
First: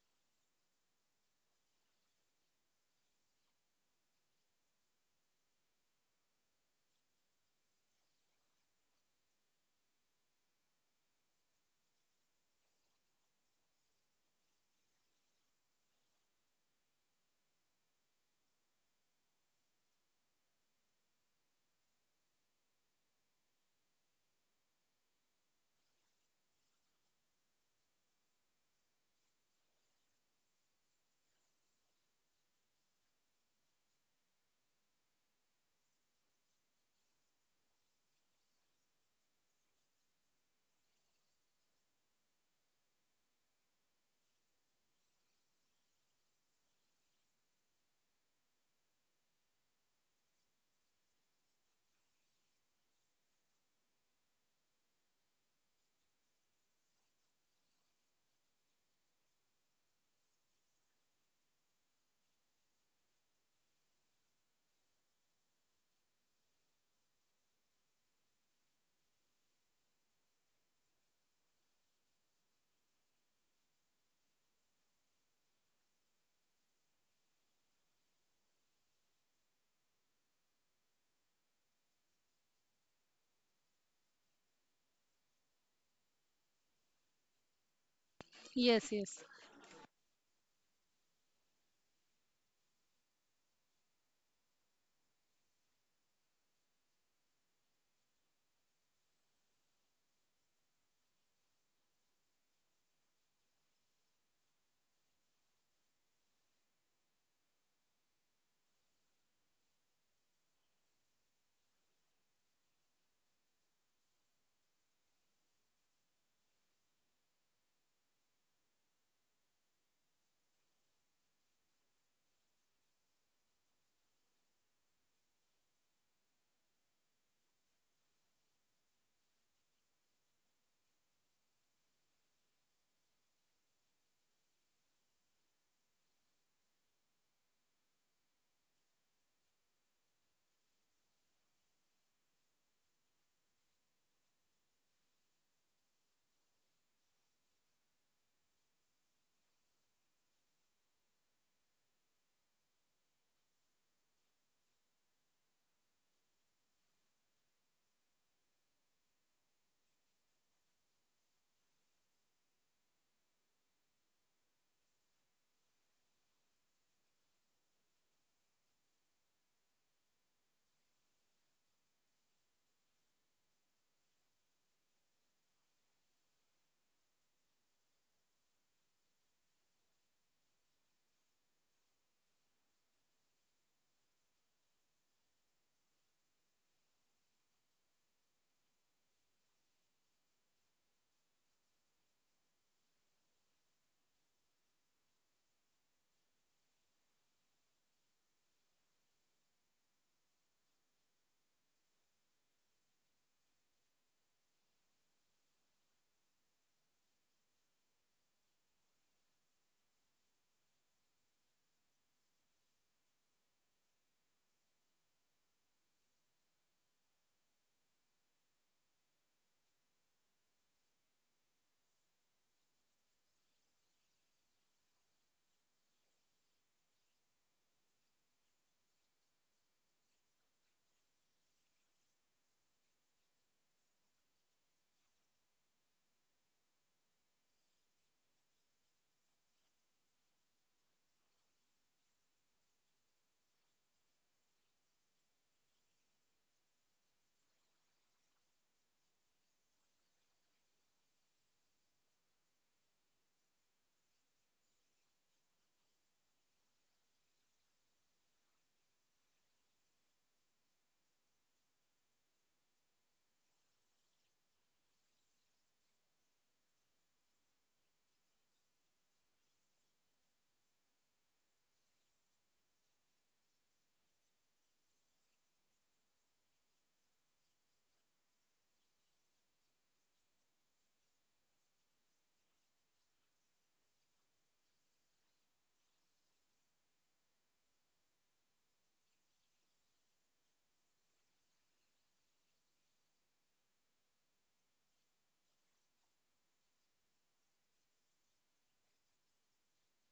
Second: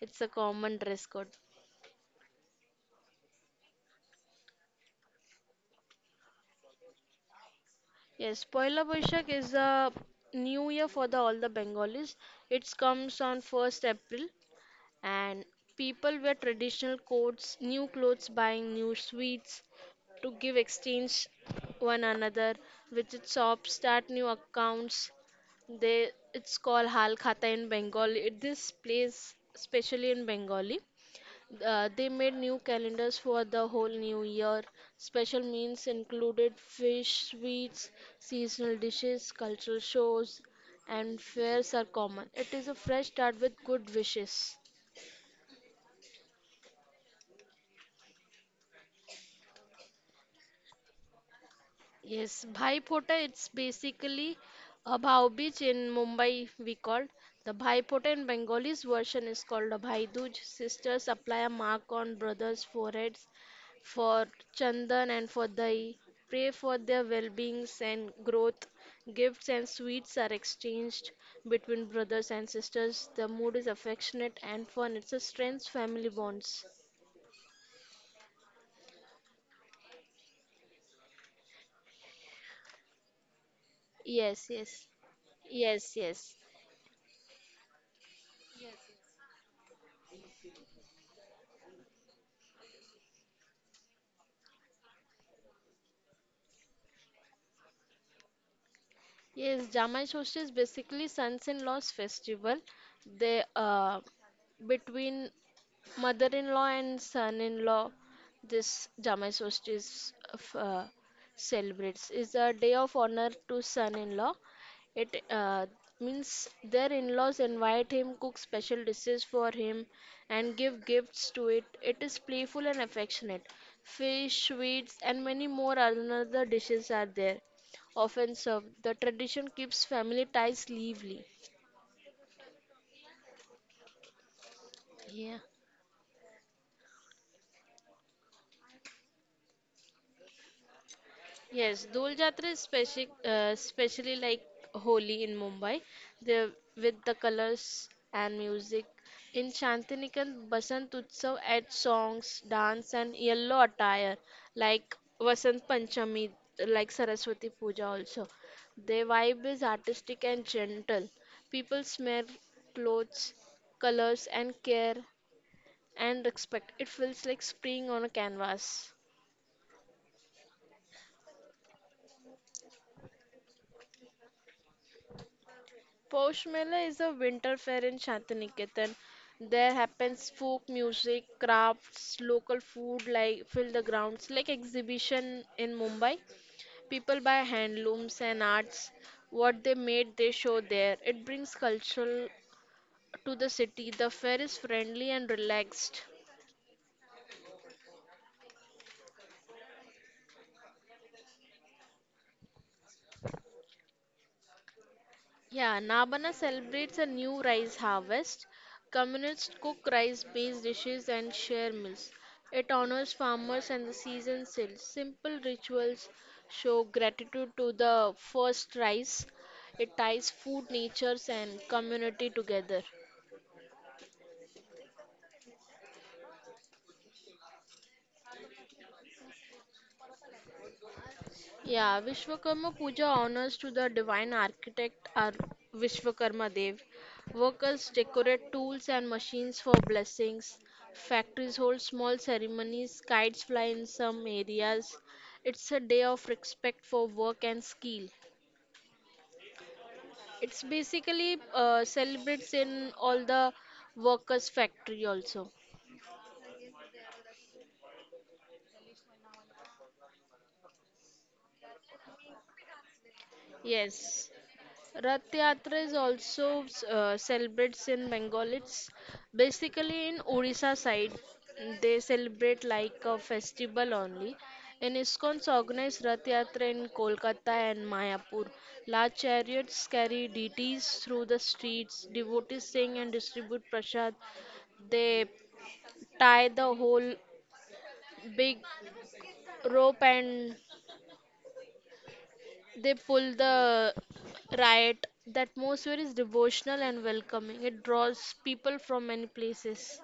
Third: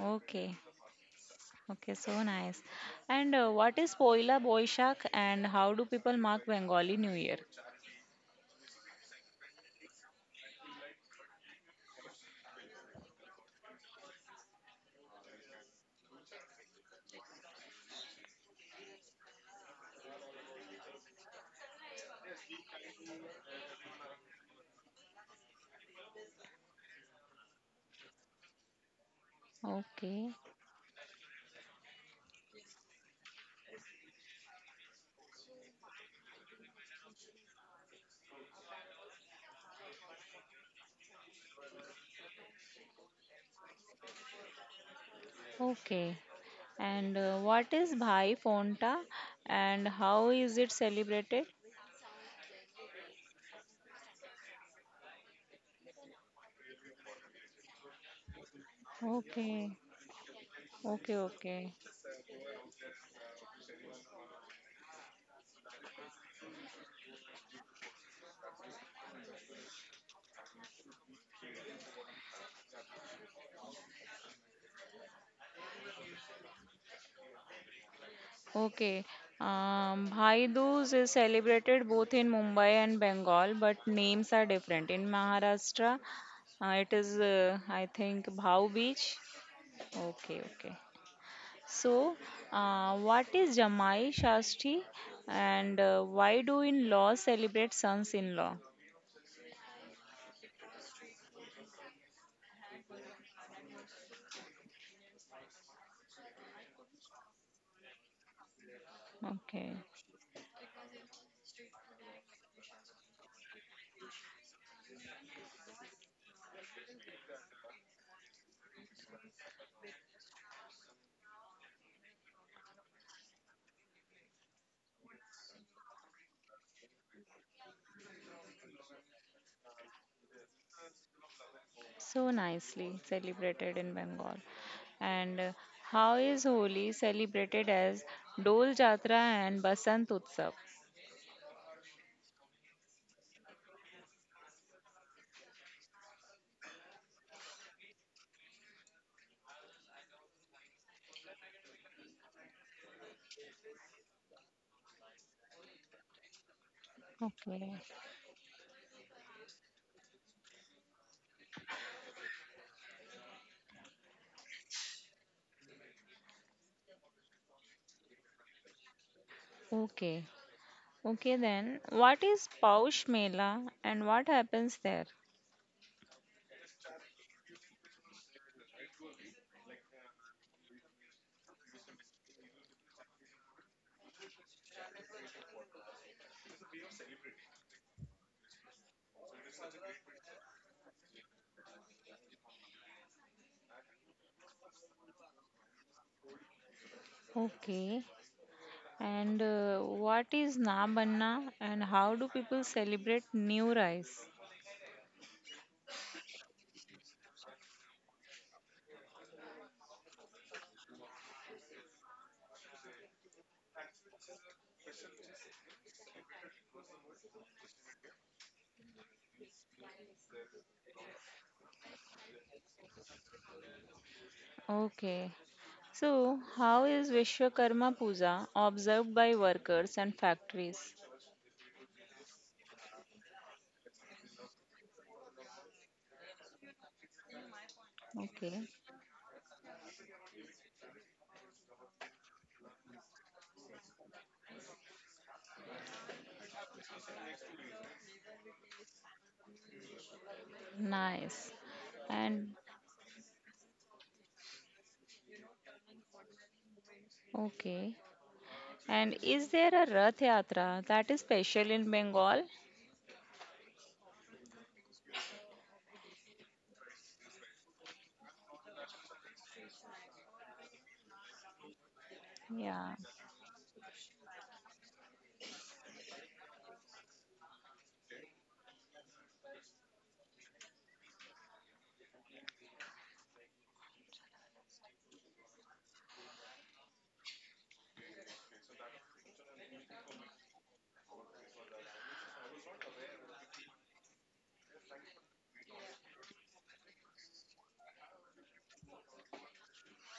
It's a common dress code. okay, so nice. And what is Poila Boishak and how do people mark Bengali New Year? Yes, Poila Boishak is the new year for the all the Bengalis. It comes on 1st April. And people wear traditional coats, new clothes, buying new sweets to give exchange one another. Visit shops, start new accounts. They it's called Hal Khata in Bengali. It, this place, especially in Okay, Bengali, they made new calendars for the whole new year. Special meals included fish, sweets, seasonal dishes, cultural shows, and fairs are common. It is a fresh start with good wishes. okay. And what is Bhai Phonta and how is it celebrated? Yes, Bhai Phota, it's basically a Bhau Beach in Mumbai, we call. The Bhai Phota in Bengalis version is called Okay, a Bhai Dooj. Sisters okay, apply a okay. mark on brothers' foreheads for Chandan and for Dahi. Pray for their well beings and growth. Gifts and sweets are exchanged between brothers and sisters. The mood is affectionate and fun. It's a strength family bonds. Okay. Bhai Dooj is celebrated both in Mumbai and Bengal, but names are Yes, yes. different. In Yes, Maharashtra, yes. It is, I think, Bhau Beach. yes. Okay, okay. So, what is Jamai Shashti and why do in law celebrate sons in law? Yes, Jamai Soshi is basically sons-in-law's festival. They Between mother-in-law and son-in-law this Jamai Okay, Solstice celebrates is a day of honor to son-in-law. It means their in-laws invite him, cook special dishes for him, and give gifts to it. It is playful and affectionate. Fish, sweets, and many more other dishes are there, often served. The tradition keeps family ties lively. so nicely celebrated in Bengal. And Yeah. How is Holi celebrated as Dol Jatra and Basant Utsav? Yes, Dol Jatra is speci especially like Holi in Mumbai, the, with the colors and music. In Shantinikan, Basant Utsav adds songs, dance, and yellow attire like Vasant Panchami, like Saraswati Okay. Puja also. Their vibe is artistic and gentle. People smear clothes, colors, and care and respect. It feels like spring on a canvas. Okay. Okay then. What is Paush Mela and what happens there? Posh Mela is a winter fair in Shantiniketan. There happens folk music, crafts, local food like fill the grounds like exhibition in Mumbai. People buy handlooms and arts. What they made they show there. It brings culture to the city. The fair is friendly and relaxed. Okay. And what is Na Banna and how do people celebrate new rice? Yeah, Nabana celebrates a new rice harvest. Communists cook rice based dishes and share meals. It honors farmers and the season sales. Simple rituals show gratitude to the first rice. It ties food, nature, and community together. Okay. So, how is Vishwakarma Puja observed by workers and factories? Yeah, Vishwakarma Puja honors to the divine architect or Vishwakarma Dev. Workers decorate Okay. tools and machines for blessings. Factories hold small ceremonies, kites fly in some areas. It's a day of respect for work and skill. It's basically Nice. And celebrates in all the workers' factory also. okay. And is there a Rath Yatra that is special in Bengal? Yes. Rath Yatra is also celebrates in Bengal. It's basically, in Orissa side, they celebrate Yeah. like a festival only. In ISKCON's organized Rath Yatra in Kolkata and Mayapur. Large chariots carry deities through the streets. Devotees sing and distribute prasad. They tie the whole big rope and they pull the riot. The atmosphere is devotional and welcoming. It draws people from many places.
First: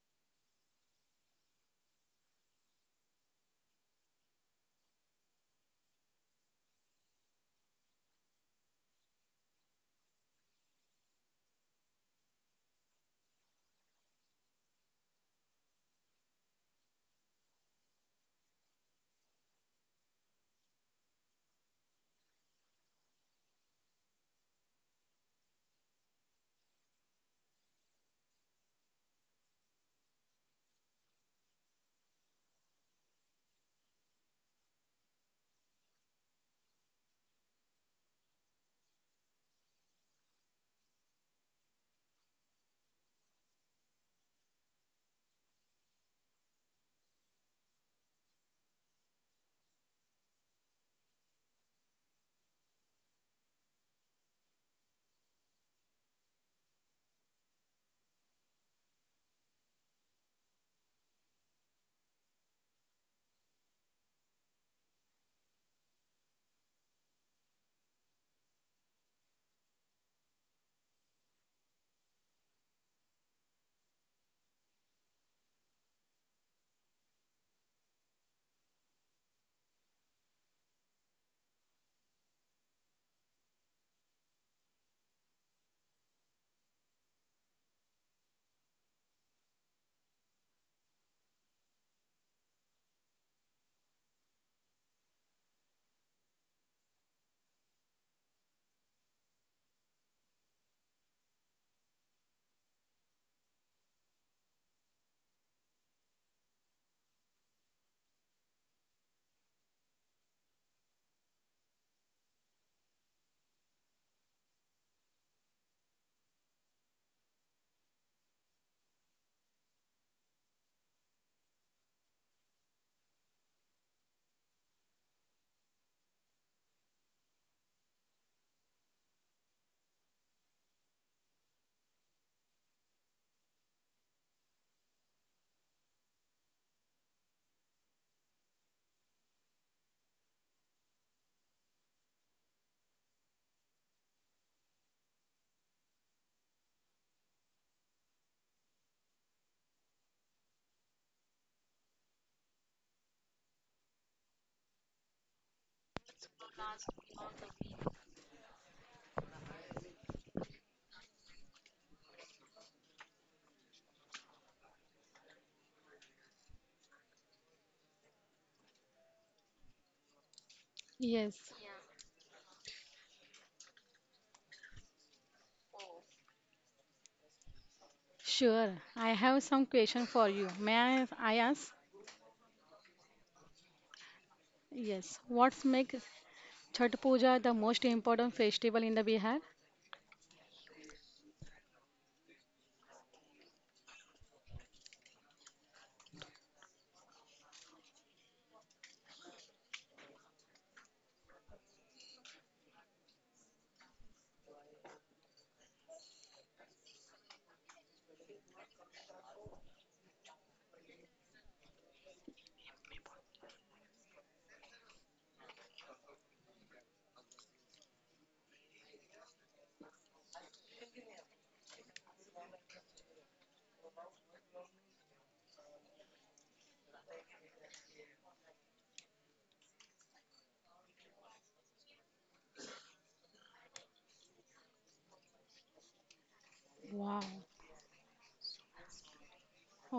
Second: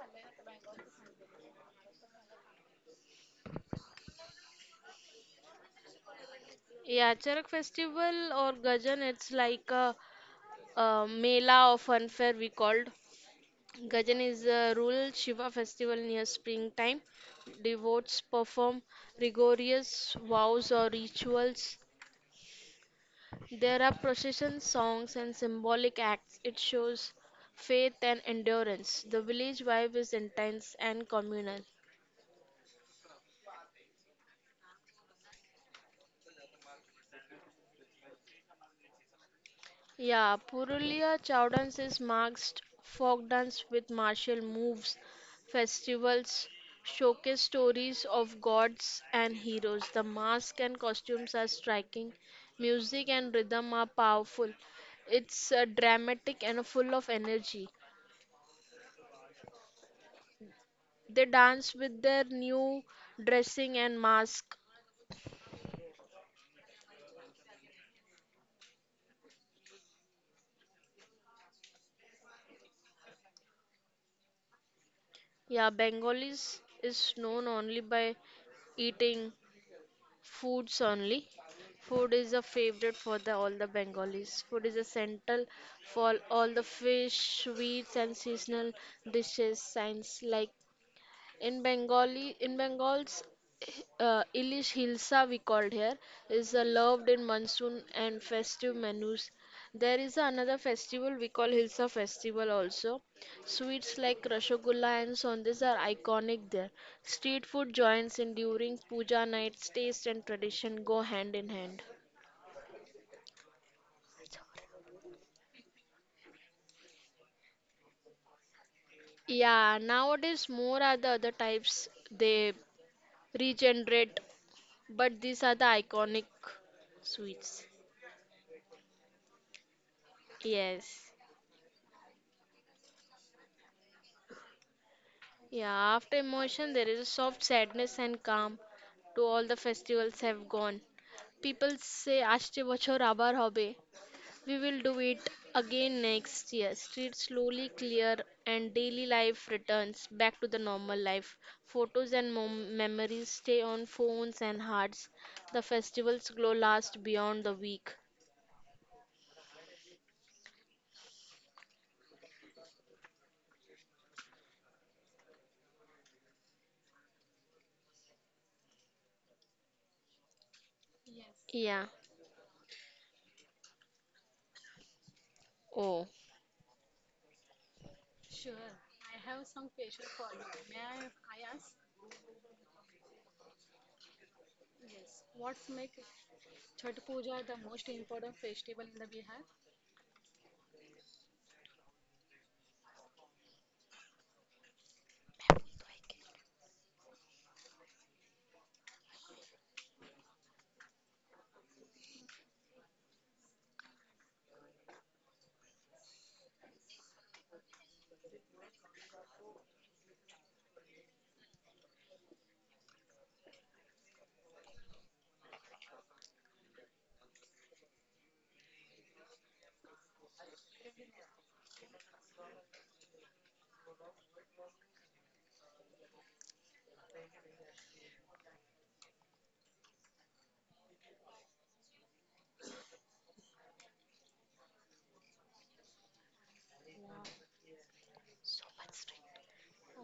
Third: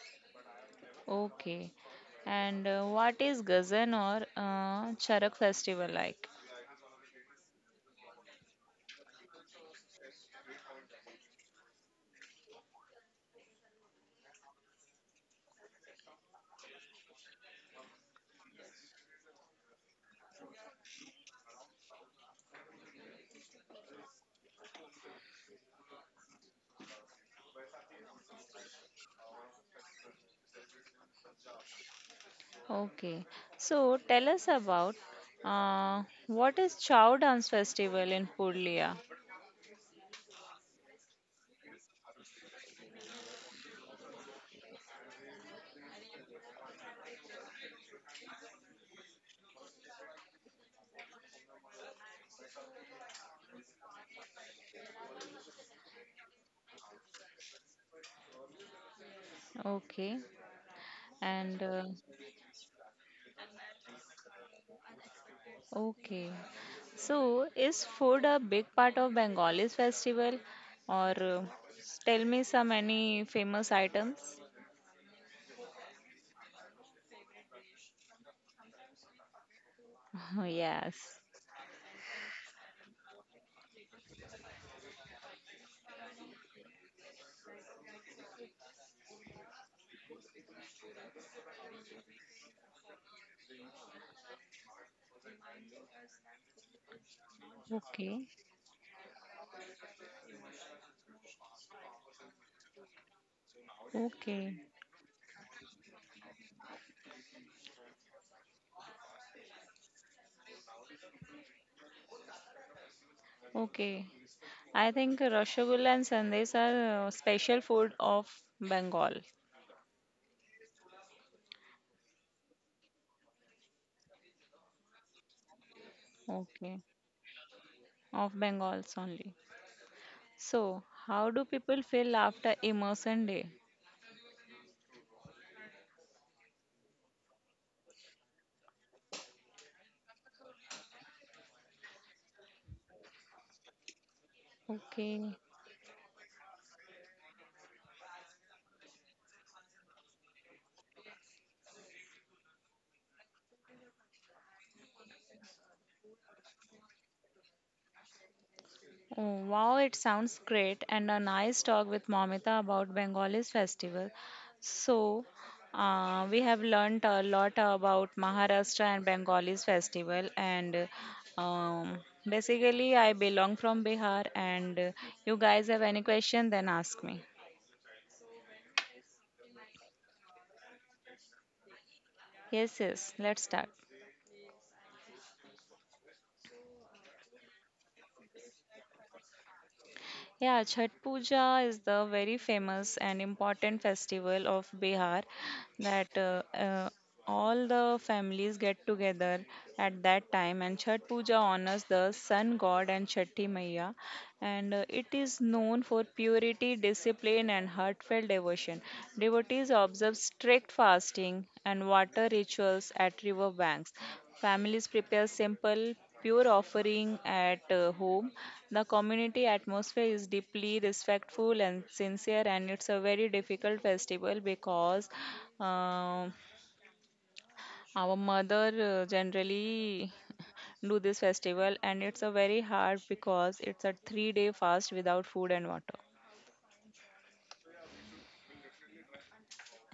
Okay. And what is Gazan or Charak festival like? Yeah, Charak festival or Gajan, it's like a mela or funfair we called. Gajan is a rural Shiva festival near springtime. Devotees perform rigorous vows or rituals. There are processions, songs, and symbolic acts. It shows faith and endurance. The village vibe is intense and communal. Okay. So tell us about what is Chow Dance Festival in Puglia? Yeah, Purulia Chow dance is marked folk dance with martial moves, festivals, showcase stories of gods and heroes. The masks and costumes are striking, music and rhythm are powerful. It's dramatic and full of energy. Okay. They And dance uh, with their new dressing and mask. okay. So is food a big part of Bengalis festival or tell me some any famous items? Yeah, Bengalis is known only by eating foods Yes. only. Food is a favorite for the all the Bengalis. Food is a central for all the fish, sweets, and seasonal dishes. Signs like In Bengali, in Bengal's Ilish Hilsa, we called here, is loved in monsoon and Okay. festive menus. There is another festival we call Hilsa Festival also. Sweets like Okay. Rasgulla and Sondes are iconic there. Street food joints in during puja nights. Taste and tradition go hand in hand. Okay. I think rasgulla and sandesh are special food of Bengal. Yeah, nowadays more are the other types they regenerate, but these are the iconic Okay, sweets. of Bengals only. So, Yes. how do people feel after immersion day? Yeah, after emotion, there is a soft sadness and calm to all the festivals have gone. People say, Ashte bachor abar hobe. We will do it Okay. again next year. Streets slowly clear and daily life returns back to the normal life. Photos and memories stay on phones and hearts. The festival's glow lasts beyond the week. Oh, wow, it sounds great and a nice talk with Momita about Bengalis festival. So, we have learned a lot about Maharashtra and Bengalis festival and Yes, Yeah. um, basically I belong from Bihar and you guys have Oh, any question then ask me. sure. I have some question for you. May I ask? Yes, yes, let's start. Yes. What makes Chhat Puja the most important festival in the Bihar? Yeah, Chhat Puja is the very famous and important festival of Bihar that all the families get together at that time and Chhat Puja honors the sun god and Chatti Maiya and it is known for purity, discipline and heartfelt devotion. Devotees observe strict fasting and water rituals at river banks. Families prepare simple, pure offering at home. The community atmosphere is deeply respectful and sincere, and it's a very difficult festival because um our mother generally do this festival, and it's a very hard because it's a three-day fast without food and water. Wow.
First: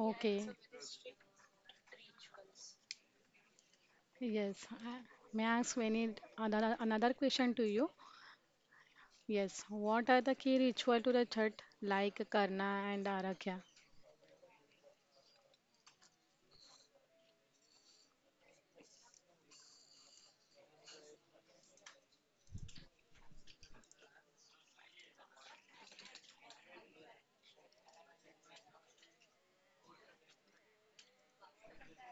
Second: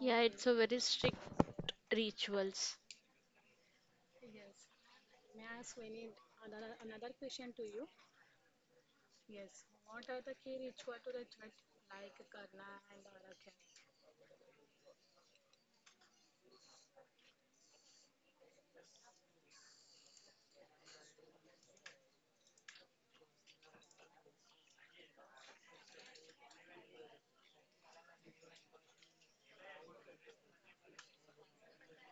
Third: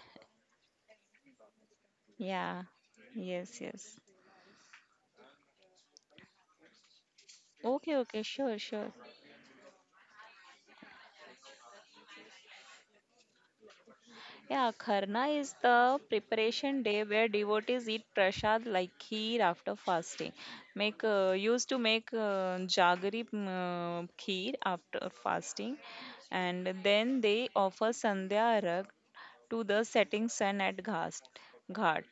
yeah, it's a very strict Yeah. rituals. Yes. Yes. Yes. I- May I ask any another question to you? Okay. Okay. Sure. Sure. Yes. What are the key ritual to the Chhat like Karna and Arakya? Yeah, Kharna is the preparation day where devotees eat prasad like kheer after fasting. Make used to make jaggery kheer after fasting, and then they offer sandhya arag to the setting sun at ghat.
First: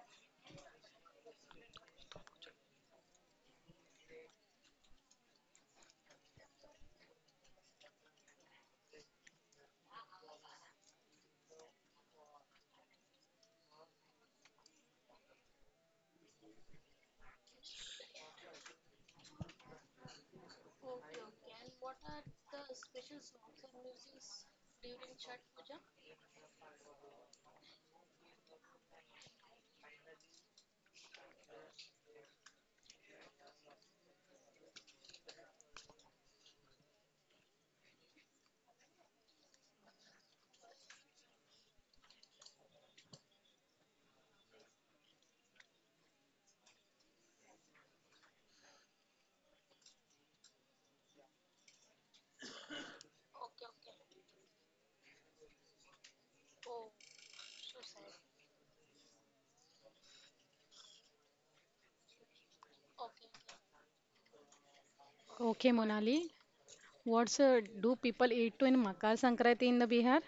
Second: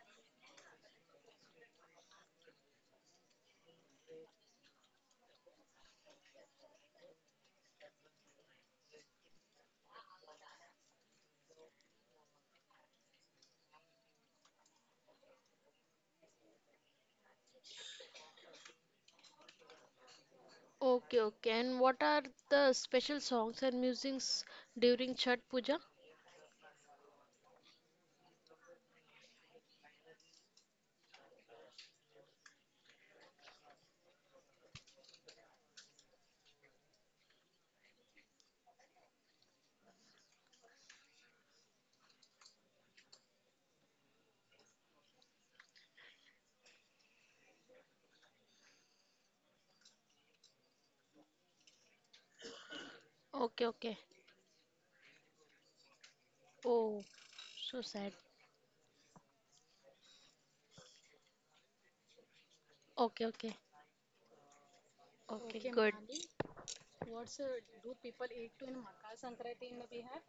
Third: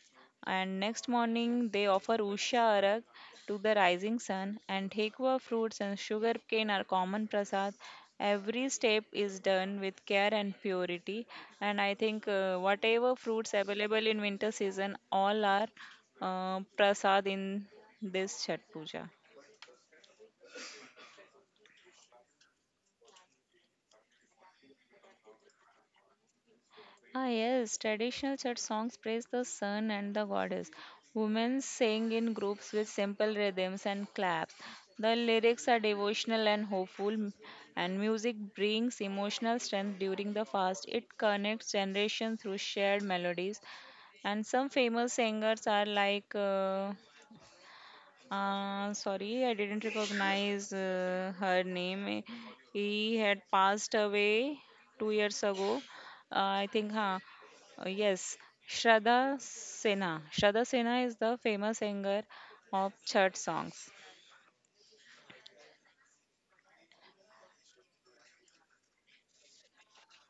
And next morning they offer usha arag to the rising sun, and thekwa fruits and sugar cane are common prasad. Every step is done with care and purity, and I think whatever fruits available in winter season, all are prasad in this Chhat Puja. Okay, okay. And what are the special songs and musings during Chhat Puja? Ah, yes, traditional church songs praise the sun and the goddess. Women sing in groups with simple rhythms and claps. The lyrics are devotional and hopeful, and music brings emotional strength during the fast. It connects generations through shared melodies. And some famous singers are like. Sorry, I didn't recognize her name. He had Okay, passed okay. away 2 years ago. I think, Oh, huh? so sad. Yes, Shraddha Sena. Shraddha Sena is the famous singer of Okay, church okay. songs. Okay, Okay, good. Monali. What's do people eat to in Makar Sankranti in the Bihar?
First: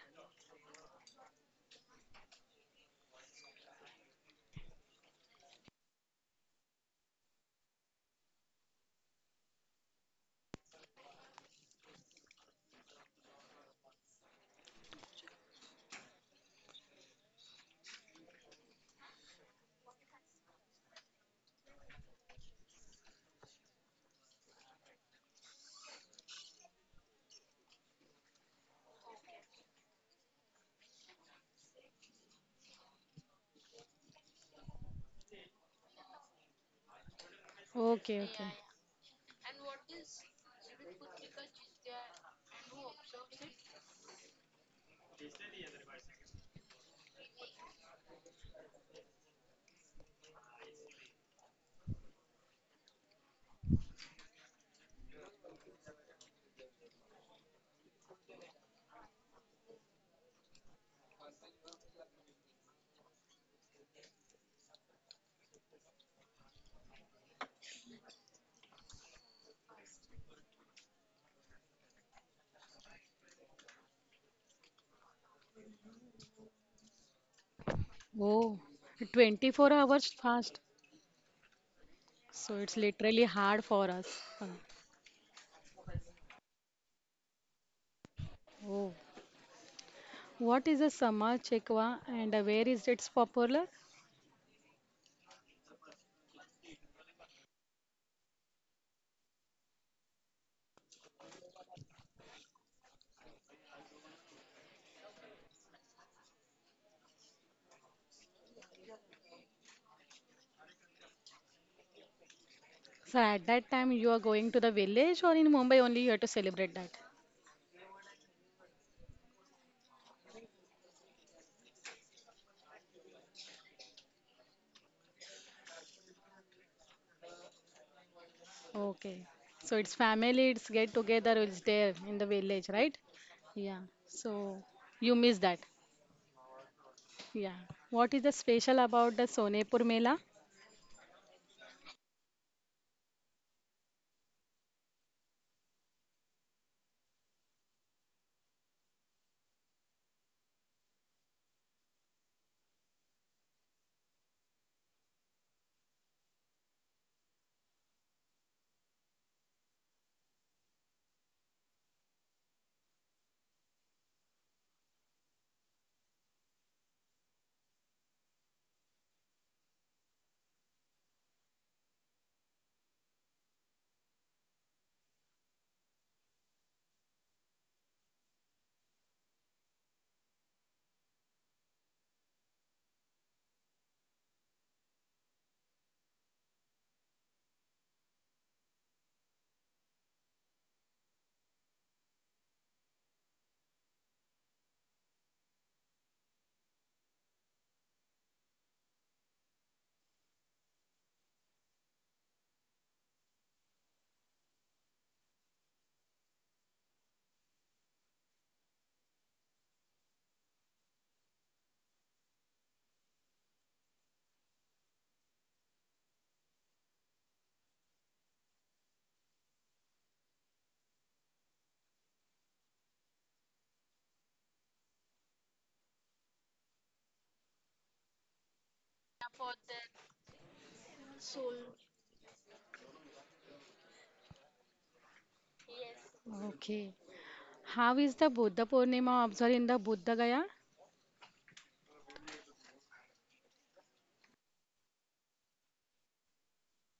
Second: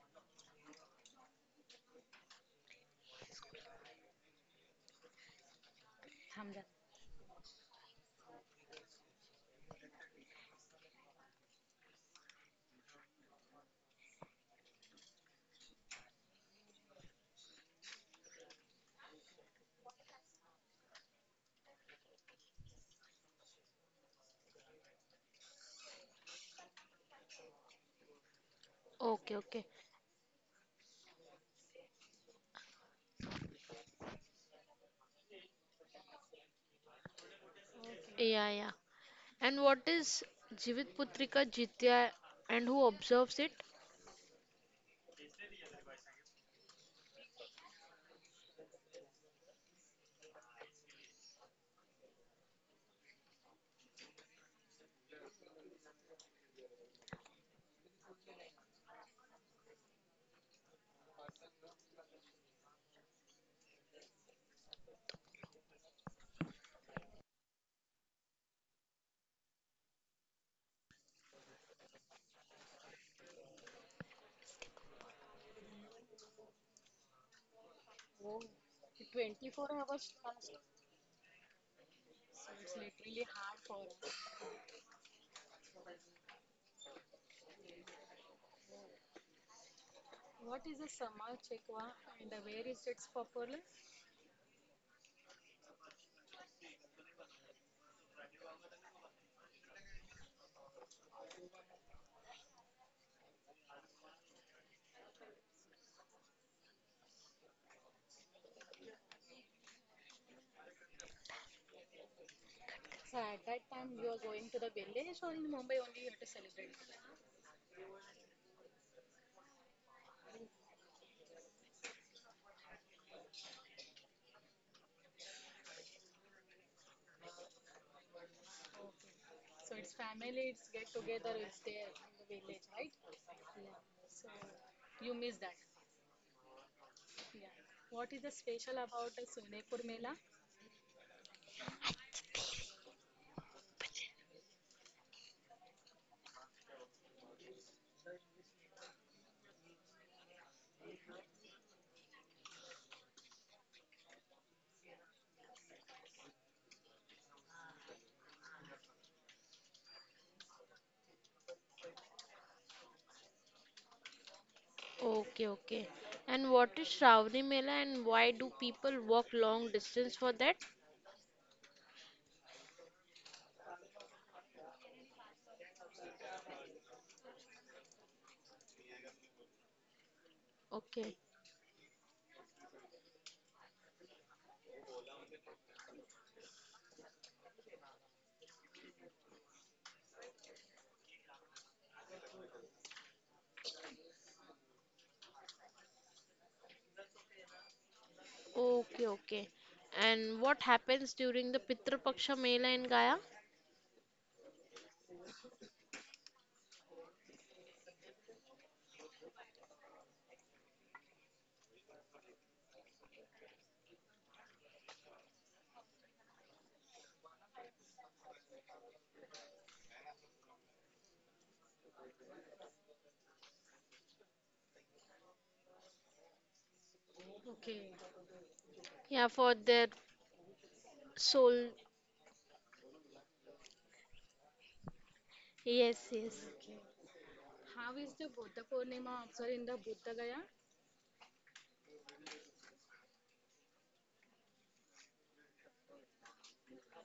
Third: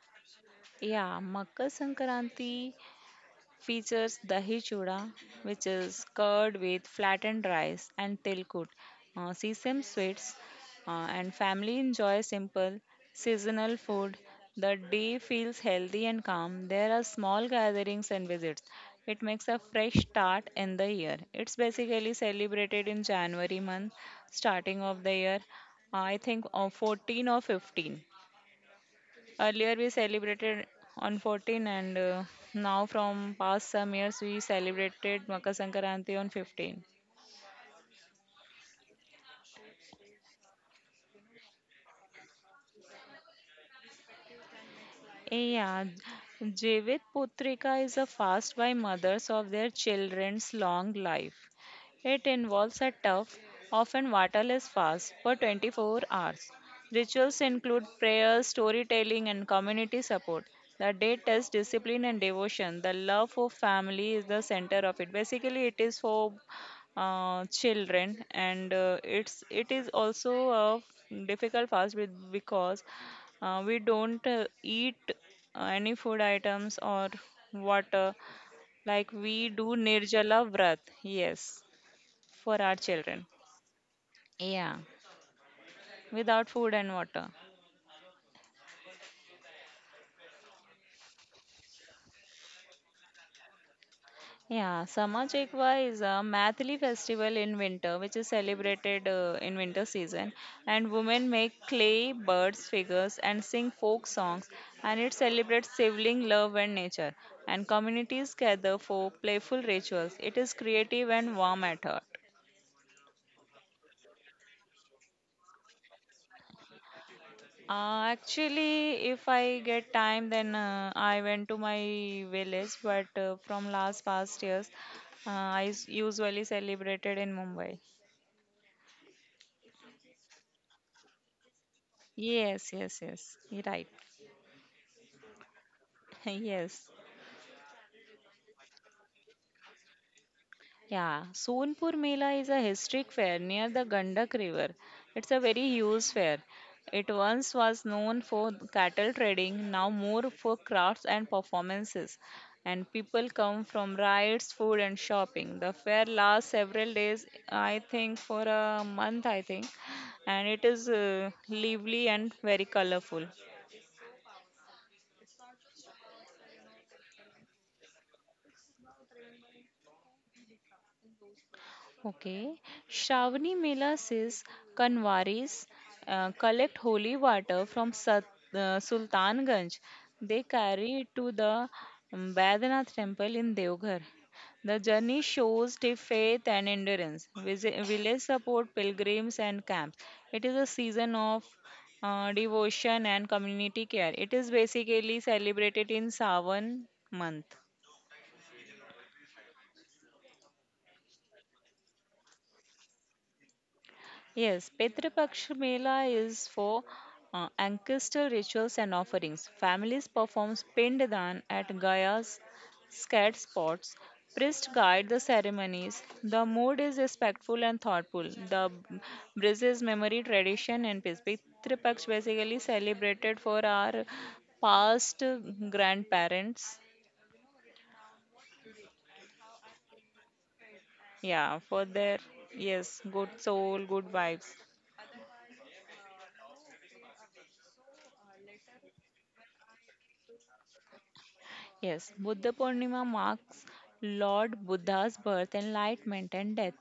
Yeah, Makar Sankranti features dahi chuda, which is curd with flattened rice and tilkut, sesame sweets, and family enjoy simple seasonal food. The day feels healthy and calm. There are small gatherings and visits. It makes a fresh start in the year. It's basically celebrated in January month, starting of the year. I think 14 or 15. Okay, okay. Earlier we celebrated on 14 and now from past some years we celebrated Makar Sankranti on 15. Okay, Yeah, okay. yeah. And what is Jivit Putrika Jitya and who observes it? Yeah, Jeevit Putrika is a fast by mothers of their children's long life. It involves a tough, often waterless fast for 24 hours. Rituals include prayers, storytelling, and community support. The day tests discipline and devotion. The love for family is the center of it. Basically, it is for children, and it is also a difficult fast with, because we don't eat any food items or water Oh, like we do 24 hours Nirjala fast. Vrat. Yes, So for our it's literally children. hard for us. Uh, Yeah. Without food and water. oh. What is a Sama Chekwa and where is it popular? Yeah, Sama Chekwa is a Mathili festival in winter, which is celebrated in winter season. And women make clay birds figures and sing folk songs, and it celebrates sibling love and nature. And communities gather for playful rituals. It is creative and warm at heart. So at that time you are going to the village or in Mumbai only you have to celebrate that. Actually, if I get time, then I went to my village. But from last past years, usually celebrated in Mumbai. Okay. So it's family, it's get together, it's there in the village, Yes, right? yes, yes. You're Yeah. right. So you miss that. Yes. Yeah. What is the special about the Sonepur Mela? Yeah, Sonpur Mela is a historic fair near the Gandak River. It's a very huge fair. It once was known for cattle trading, now more for crafts and performances. And people come from rides, food, and shopping. The fair lasts several days, I think, for a month, I think. And it is lively and very colorful. Okay, okay. And what is Shravani Mela and why do people walk long distance for that? Okay. Shravani Mela says Kanwaris collect holy water from Sat, Sultanganj. They Okay, carry it to the Badrinath temple in Devghar. The journey shows the faith and endurance. Village support pilgrims and camps. It is a season of devotion and community care. It is basically celebrated in Sawan month. okay, okay. And what happens during the Pitru Paksha Mela in Gaya? Yes, Petra Paksha Mela is for ancestor rituals and offerings. Families perform Pinddan at Gaya's scared spots. Priests guide the ceremonies. The mood is respectful and thoughtful. The Brazil's memory, tradition, and peace. Pitru Paksh basically celebrated for our past grandparents. Yeah, for their soul. Yeah, for their, yes, good soul, good vibes. Yes, yes. Okay. How is the Buddha Purnima observed in the Buddha Gaya? Yes, Buddha Purnima marks Lord Buddha's birth, enlightenment, and death.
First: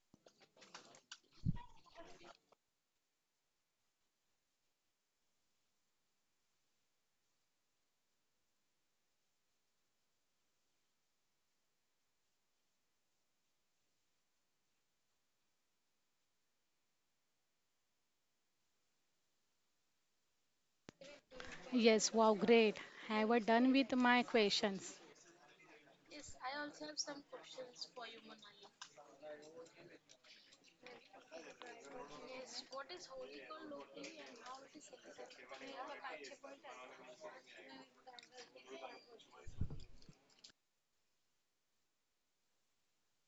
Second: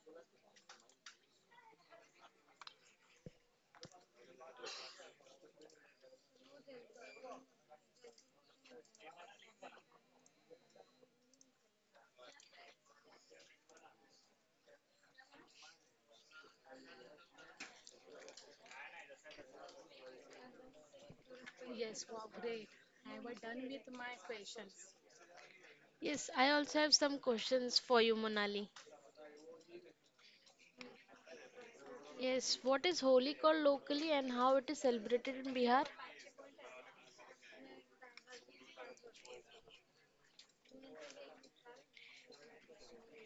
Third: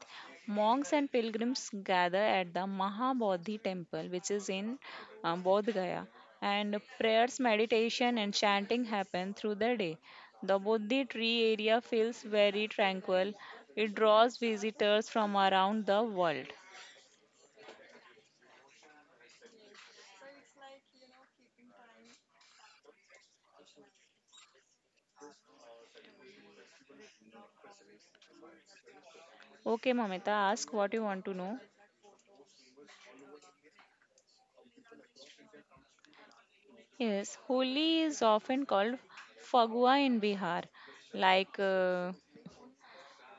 Monks and pilgrims gather at the Mahabodhi temple, which is in Bodh Gaya, and prayers, meditation, and chanting happen through the day. The Bodhi tree area feels very tranquil. It draws visitors from around the world. Yes, wow, great. I was done with my questions. Yes, I also have some questions for you, Monali. Okay, Mamita, ask what you want to know. Yes, what is Holi called locally and how it is celebrated in Bihar? Yes, Holi is often called Fagua in Bihar, like.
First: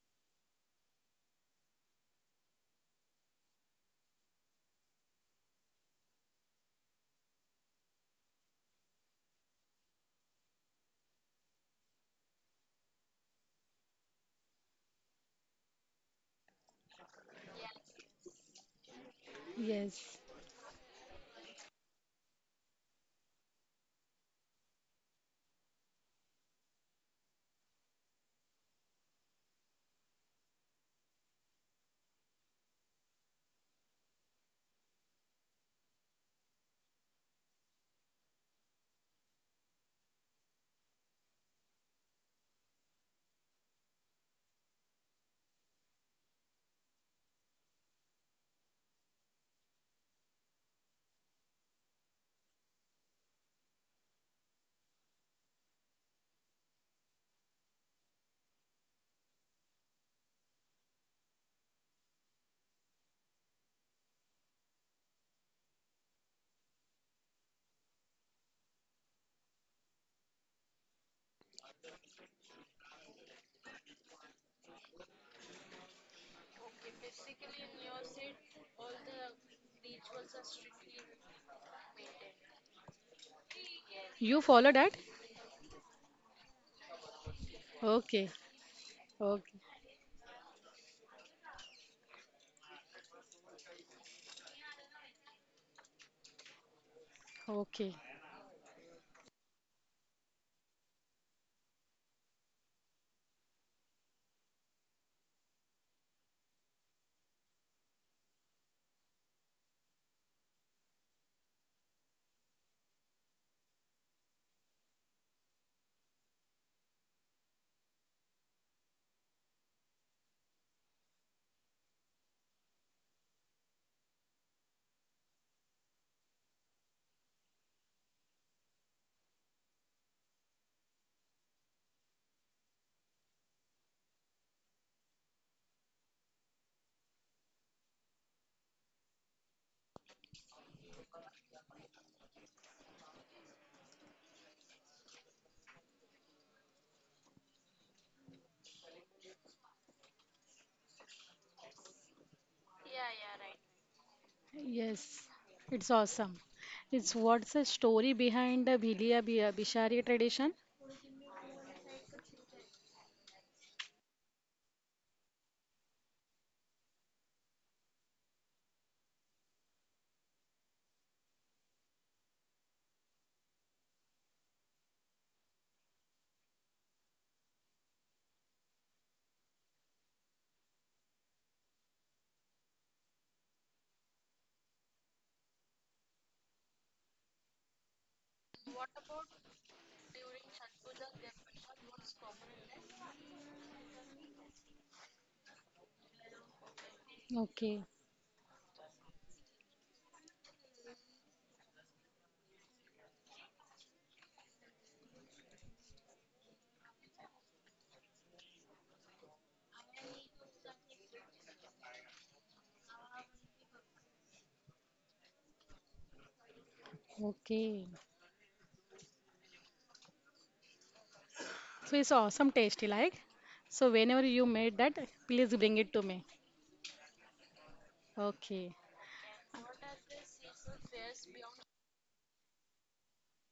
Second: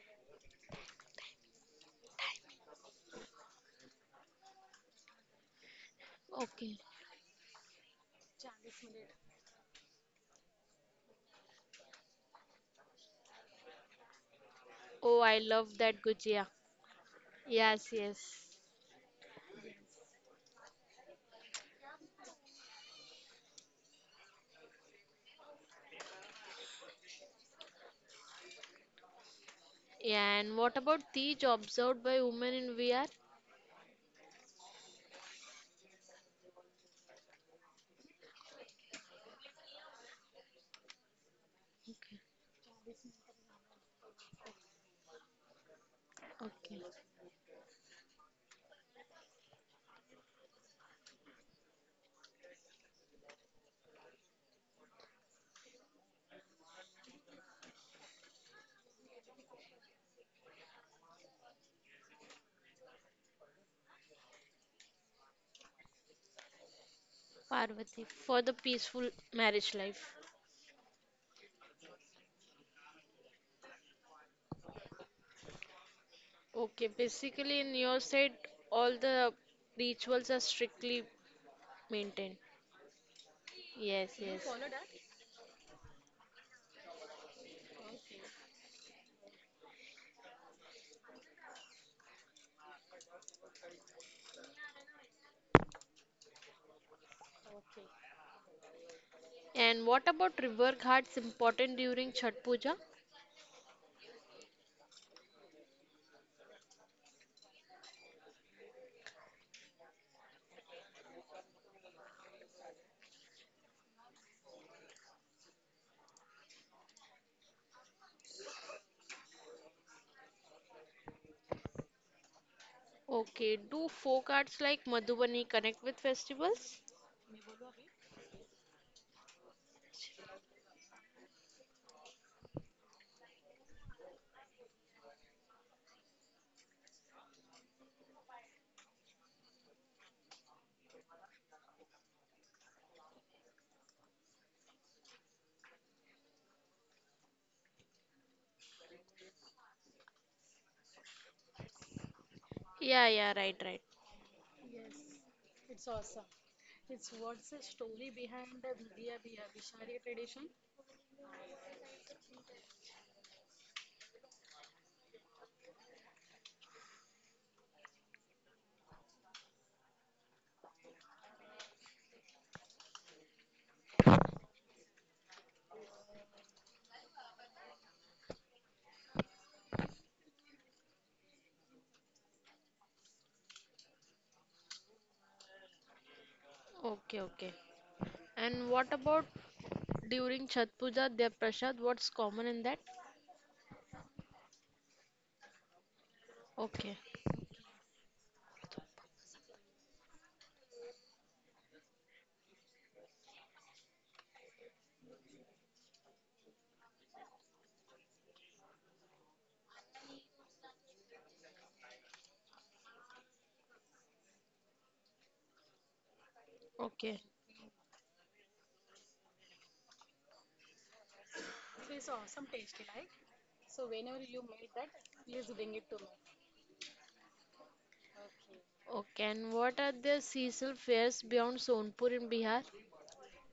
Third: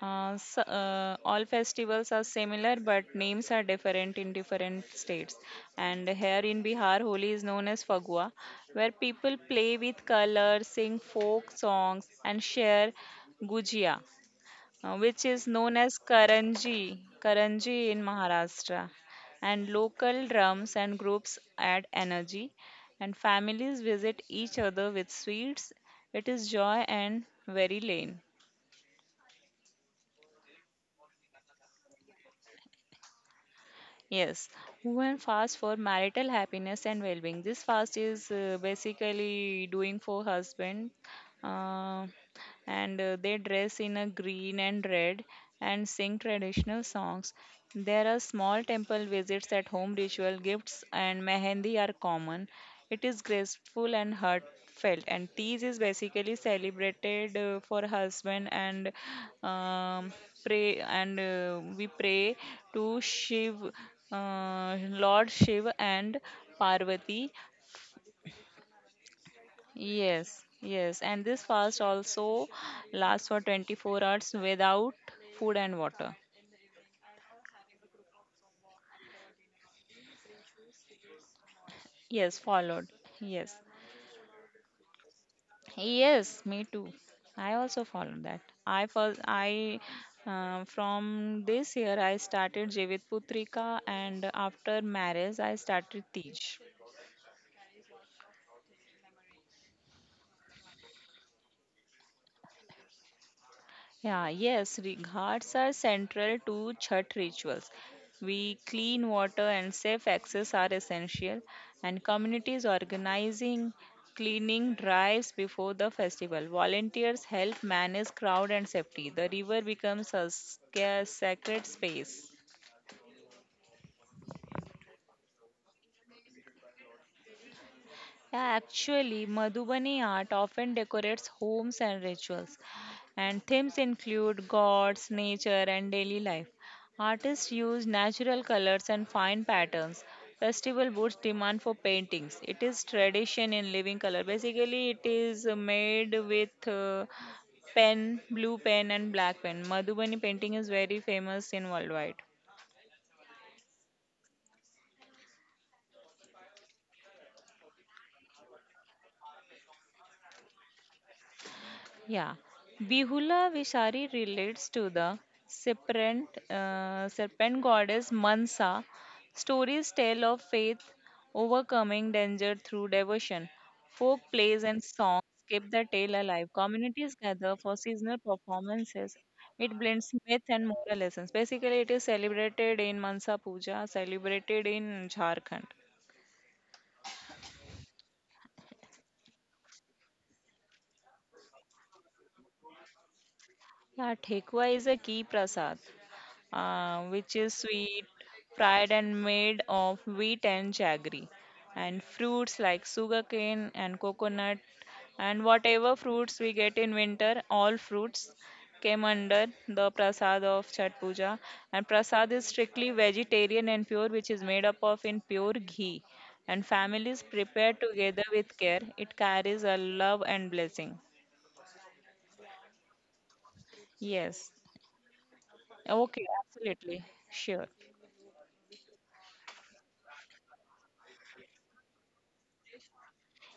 S All festivals are similar, but names are different in different states. And here in Okay. Bihar, Holi is known as Fagua, where people play with colors, sing folk songs, and share gujia, which Oh, I is known love as that Gujia. Karanji, Karanji Yes, in yes. Maharashtra. And Yes. local drums and groups add energy, and families visit each other with sweets. It is joy and very lane. Yeah, and what about Tej observed by women in Bihar? Yes, one fast for marital happiness and well-being. This fast is basically doing for husband, uh, Okay. and they dress in a green and red and sing traditional Okay. songs. There are small temple visits at home, ritual gifts, and mehendi are common. It is graceful and heartfelt, and Tees is basically celebrated for husband and um, pray and we pray to Shiv, Lord Shiv and Parvati. Parvati, for the peaceful marriage life. Yes, yes, and this fast also lasts for 24 hours without food and water. Okay, basically in your side, all the rituals are strictly Yes, maintained. followed. Yes. Yes, You yes. follow that? Yes, me too. I also follow that. Okay. I first, Okay. I From this year I started Jivit Putrika, and after marriage I started Tej. Okay. And what about river ghats important during Chhat Puja? Yeah, yes, ghats are central to Chhat rituals. We clean water and safe access are essential, and communities organizing cleaning drives before the festival. Volunteers help manage crowd and safety. The river becomes a sacred space. Okay, do folk arts like Madhubani connect with festivals? Yeah, actually, Madhubani art often decorates homes and rituals, and themes include gods, nature, and daily life. Artists use natural colors and fine patterns. Festival boosts demand for paintings. It is tradition in living color. Basically, it is made with pen, blue pen, and black pen. Madhubani painting is very famous in worldwide. Yeah, yeah, right, right. Yes. It's awesome. It's what's the story behind the Bishari tradition? Yeah, Bihula Vishari relates to the serpent goddess Mansa. Stories tell of faith overcoming danger through devotion. Folk plays and songs keep the tale alive. Communities gather for seasonal performances. It blends myth and moral lessons. Basically, it is celebrated in Mansa Puja, celebrated in Jharkhand. Okay, okay. And what about during Chhat Puja, their prasad? What's common in that? Yeah, Thekwa is a key prasad, Okay, which is Okay. sweet, fried and made of wheat and jaggery, and fruits like sugarcane and coconut, and whatever fruits we get in winter, all fruits came under the prasad of Chhat Puja. And prasad is strictly vegetarian and pure, which is made up of in pure ghee. And families okay, prepare Okay. together with care. It carries a love and blessing. So it's awesome tasty like. So whenever Yes. you made that, please bring it to Okay, me. absolutely. Sure. Okay. okay. And what are the seasonal fairs beyond Sonpur in Bihar?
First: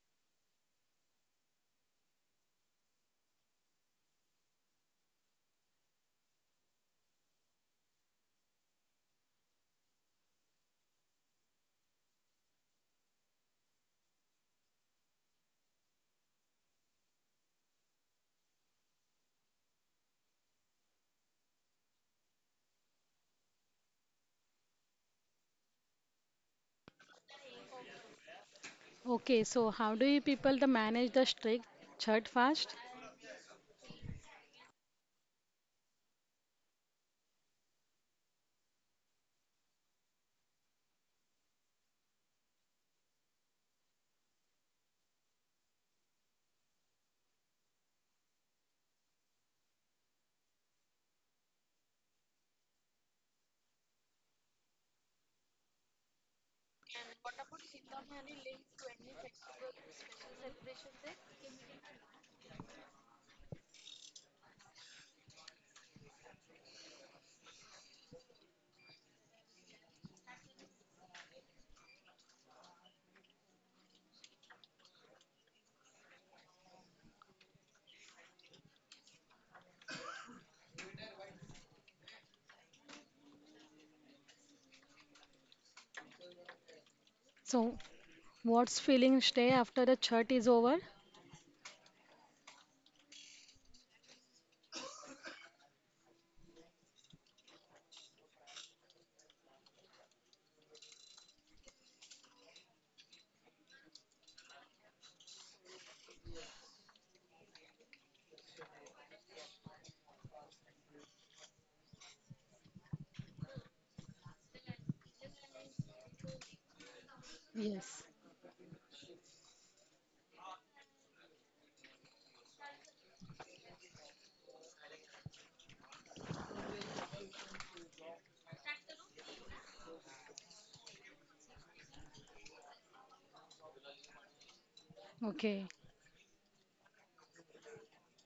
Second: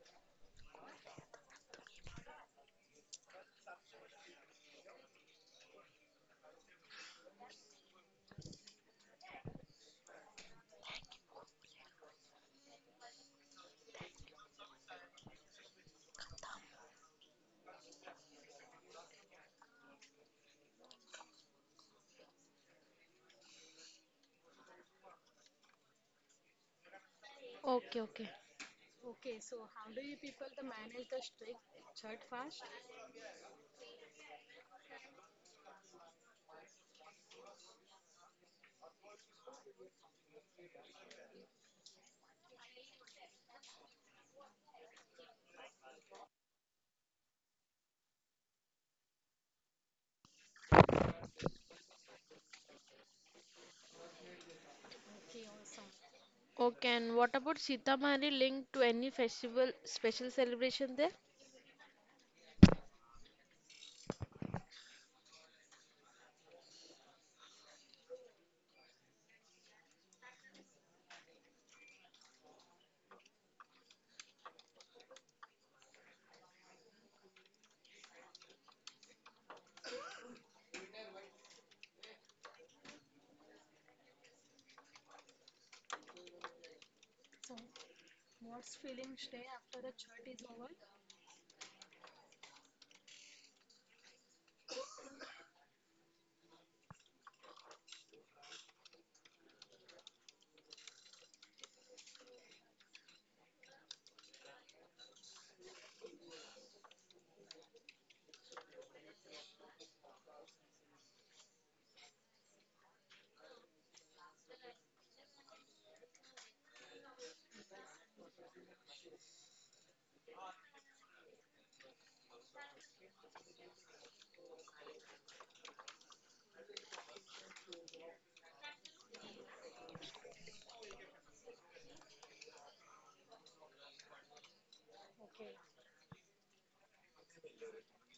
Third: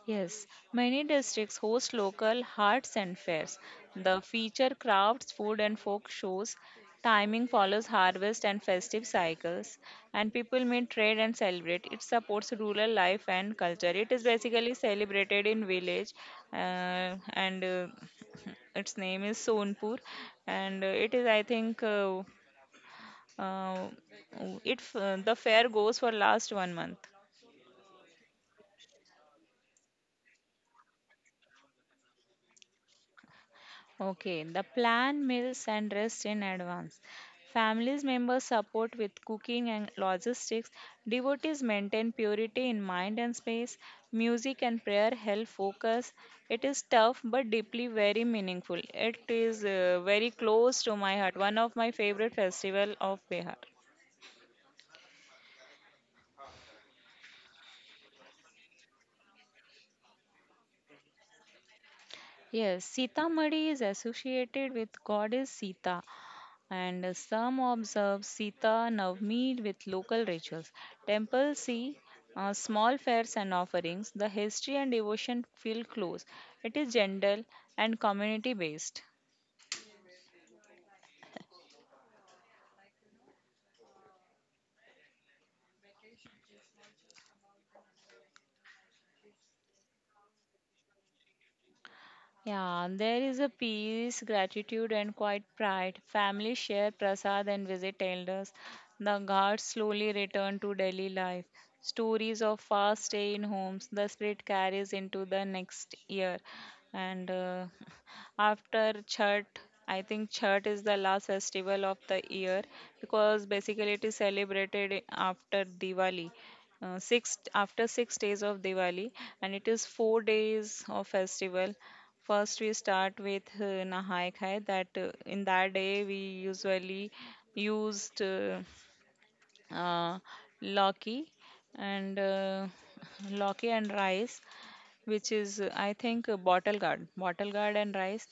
Yes, many districts host local arts and fairs. The feature crafts, food, and folk shows. Timing follows harvest and festive cycles, and people may trade and celebrate. It supports rural life and culture. It is basically celebrated in village, and its name is Sonpur, and it is I think uh, it f- the fair goes for last 1 month. Okay, okay, Okay. So how do you people the manage the strict chhat fast? Okay, the plan, meals, and rest in advance. Families members support with cooking and logistics. Devotees maintain purity in mind and space. Music and prayer help focus. It is tough but deeply very meaningful. It is very close to my heart. One of my favorite festival of Bihar. okay. And what about Sitamarhi linked to any festival, special celebration there? Yes, Sita Madi is associated with goddess Sita, and some observe Sita Navami with local rituals. Temples see small fairs and offerings. The history and devotion feel close. It is gentle and community based. So what's feeling stay after the chhat is over? Yeah, and there is a peace, gratitude, and quiet pride. Family share prasad and visit elders. The guards slowly return to daily life. Stories of fast stay in homes, the spirit carries into the next year. And after Chhat, I think Chhat is the last festival of the year because basically it is celebrated after Diwali, Yes. 6 days of Diwali, and it is 4 days of festival. First, we start with Nahai Khai. That in that day we usually used uh, Loki and Loki and rice, which is Okay. I think bottle guard and rice.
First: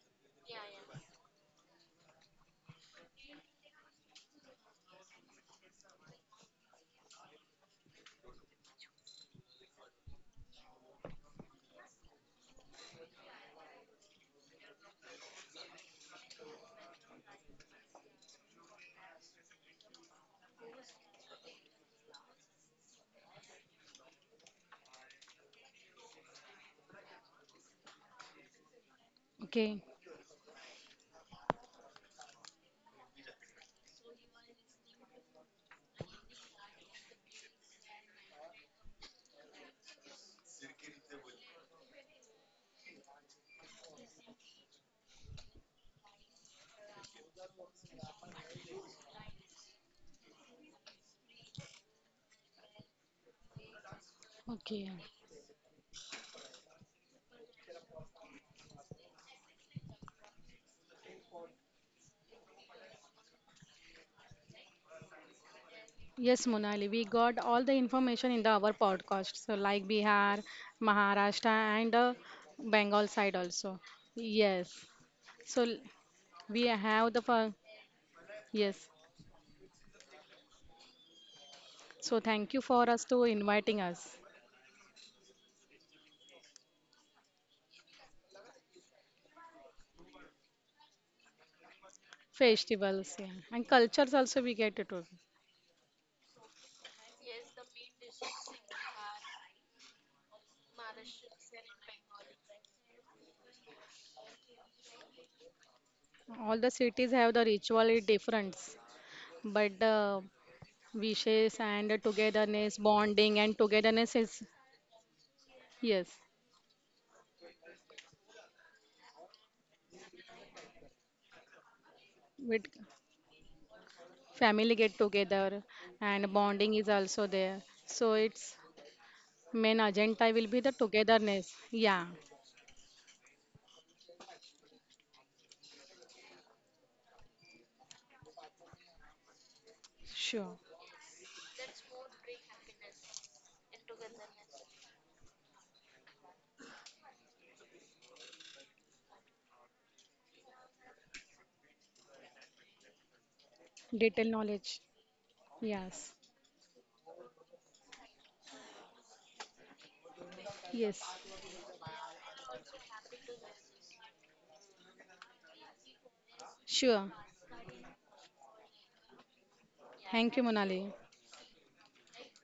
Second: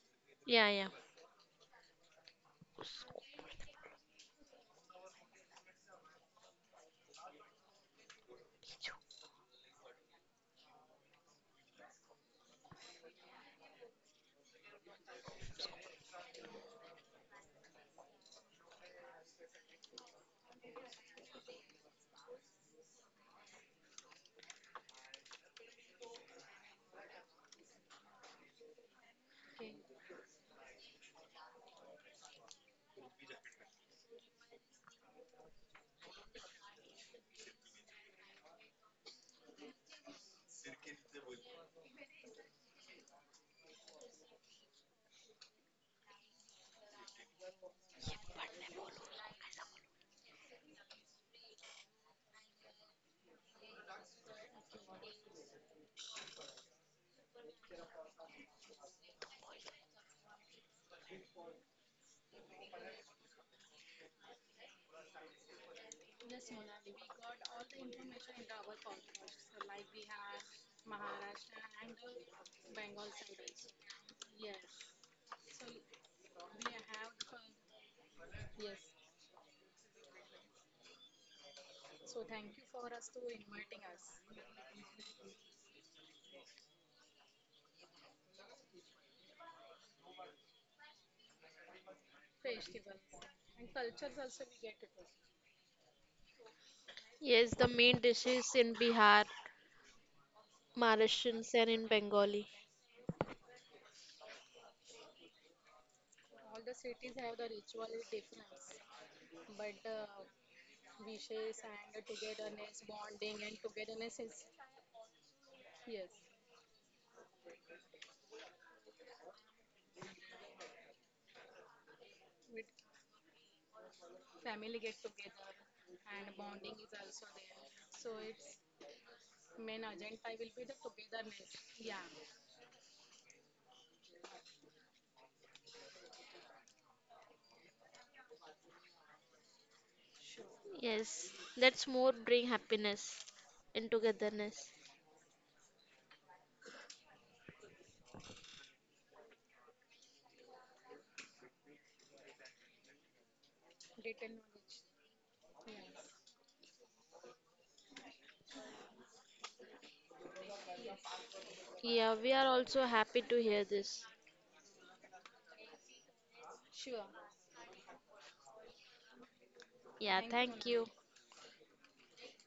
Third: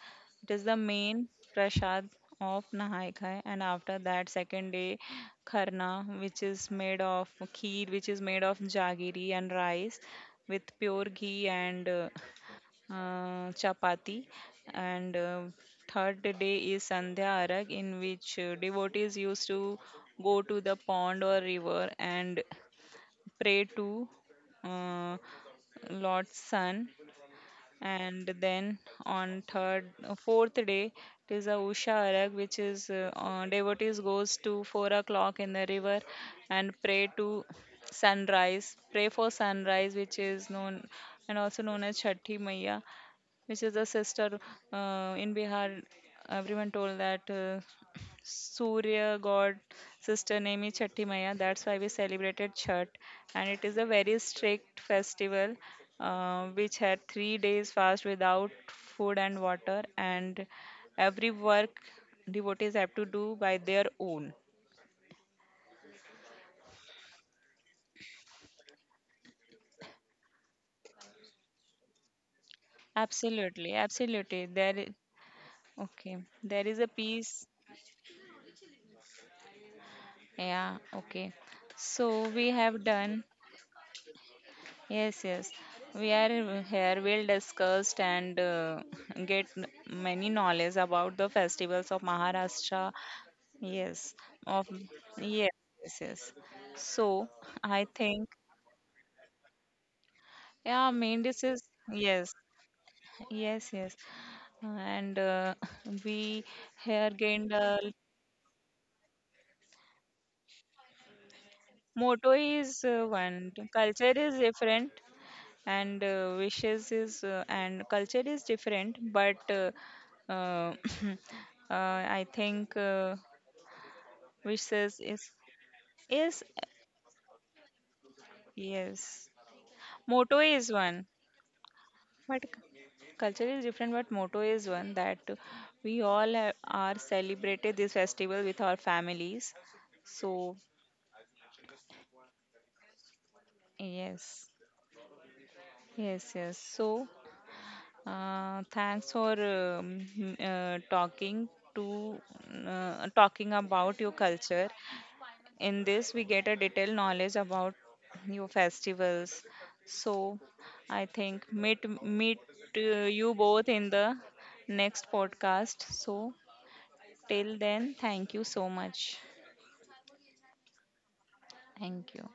It is Yeah, the yeah. main prasad of Nahai Khai. And after that, second day, Kharna, which is made of kheer, which is made of jaggery and rice with pure ghee and chapati, and third day is Sandhya Arag, in which devotees used to go to the pond or river and pray to uh, Lord's Son. And then on Okay. Fourth day, it is a Usha Arag, which is devotees goes to 4 o'clock in the river and pray to sunrise, pray for sunrise, which is known and also known as Chhathi Maiya, which is the sister in Bihar. Everyone told that Surya god sister name is Chatti Maya. That's why we celebrated Chhat, and it is a very Okay. strict festival, which had 3 days fast without food and water, and every work devotees have to do by their own. Yes, Monali, we got all the information in the our podcast, so like Bihar, Maharashtra, and Bengal side also. Absolutely, absolutely. Yes, so l- Okay. we There is a have the piece. fun. Yes, Yeah, okay. so So thank we you have for us to done. inviting us. Yes, yes. We are here, we'll discuss and get many knowledge about the festivals of Maharashtra. Festivals, yeah, and cultures Yes, also we of, get it, all. yes, yes, yes. So Yes, the I main think, dishes in Bihar. yeah, main dish Mauritians is, and in yes, Bengali. yes, yes. And we All the here cities have the gained a ritual difference, but the wishes and the motto togetherness, is bonding one, and togetherness culture is is different, and yes. Wishes is and culture is different but uh, I Wait. think Family get wishes is together and is bonding is also there, so its yes, main agenda motto will be is the one togetherness, yeah. but culture is different but motto is one that we all have, are celebrated this festival with our families, so, Sure. Yes, that's more bring happiness and yes, togetherness. yes, yes. So thanks for uh, talking to talking about your Detail knowledge. culture. In Yes. this, we get a detailed knowledge about your festivals. So, Yes. I think meet Yeah, we are meet also uh, happy to you hear both in this. the next podcast. So, Sure. till then, thank you so much. Yeah, Thank you, thank Monali. you. Thank you.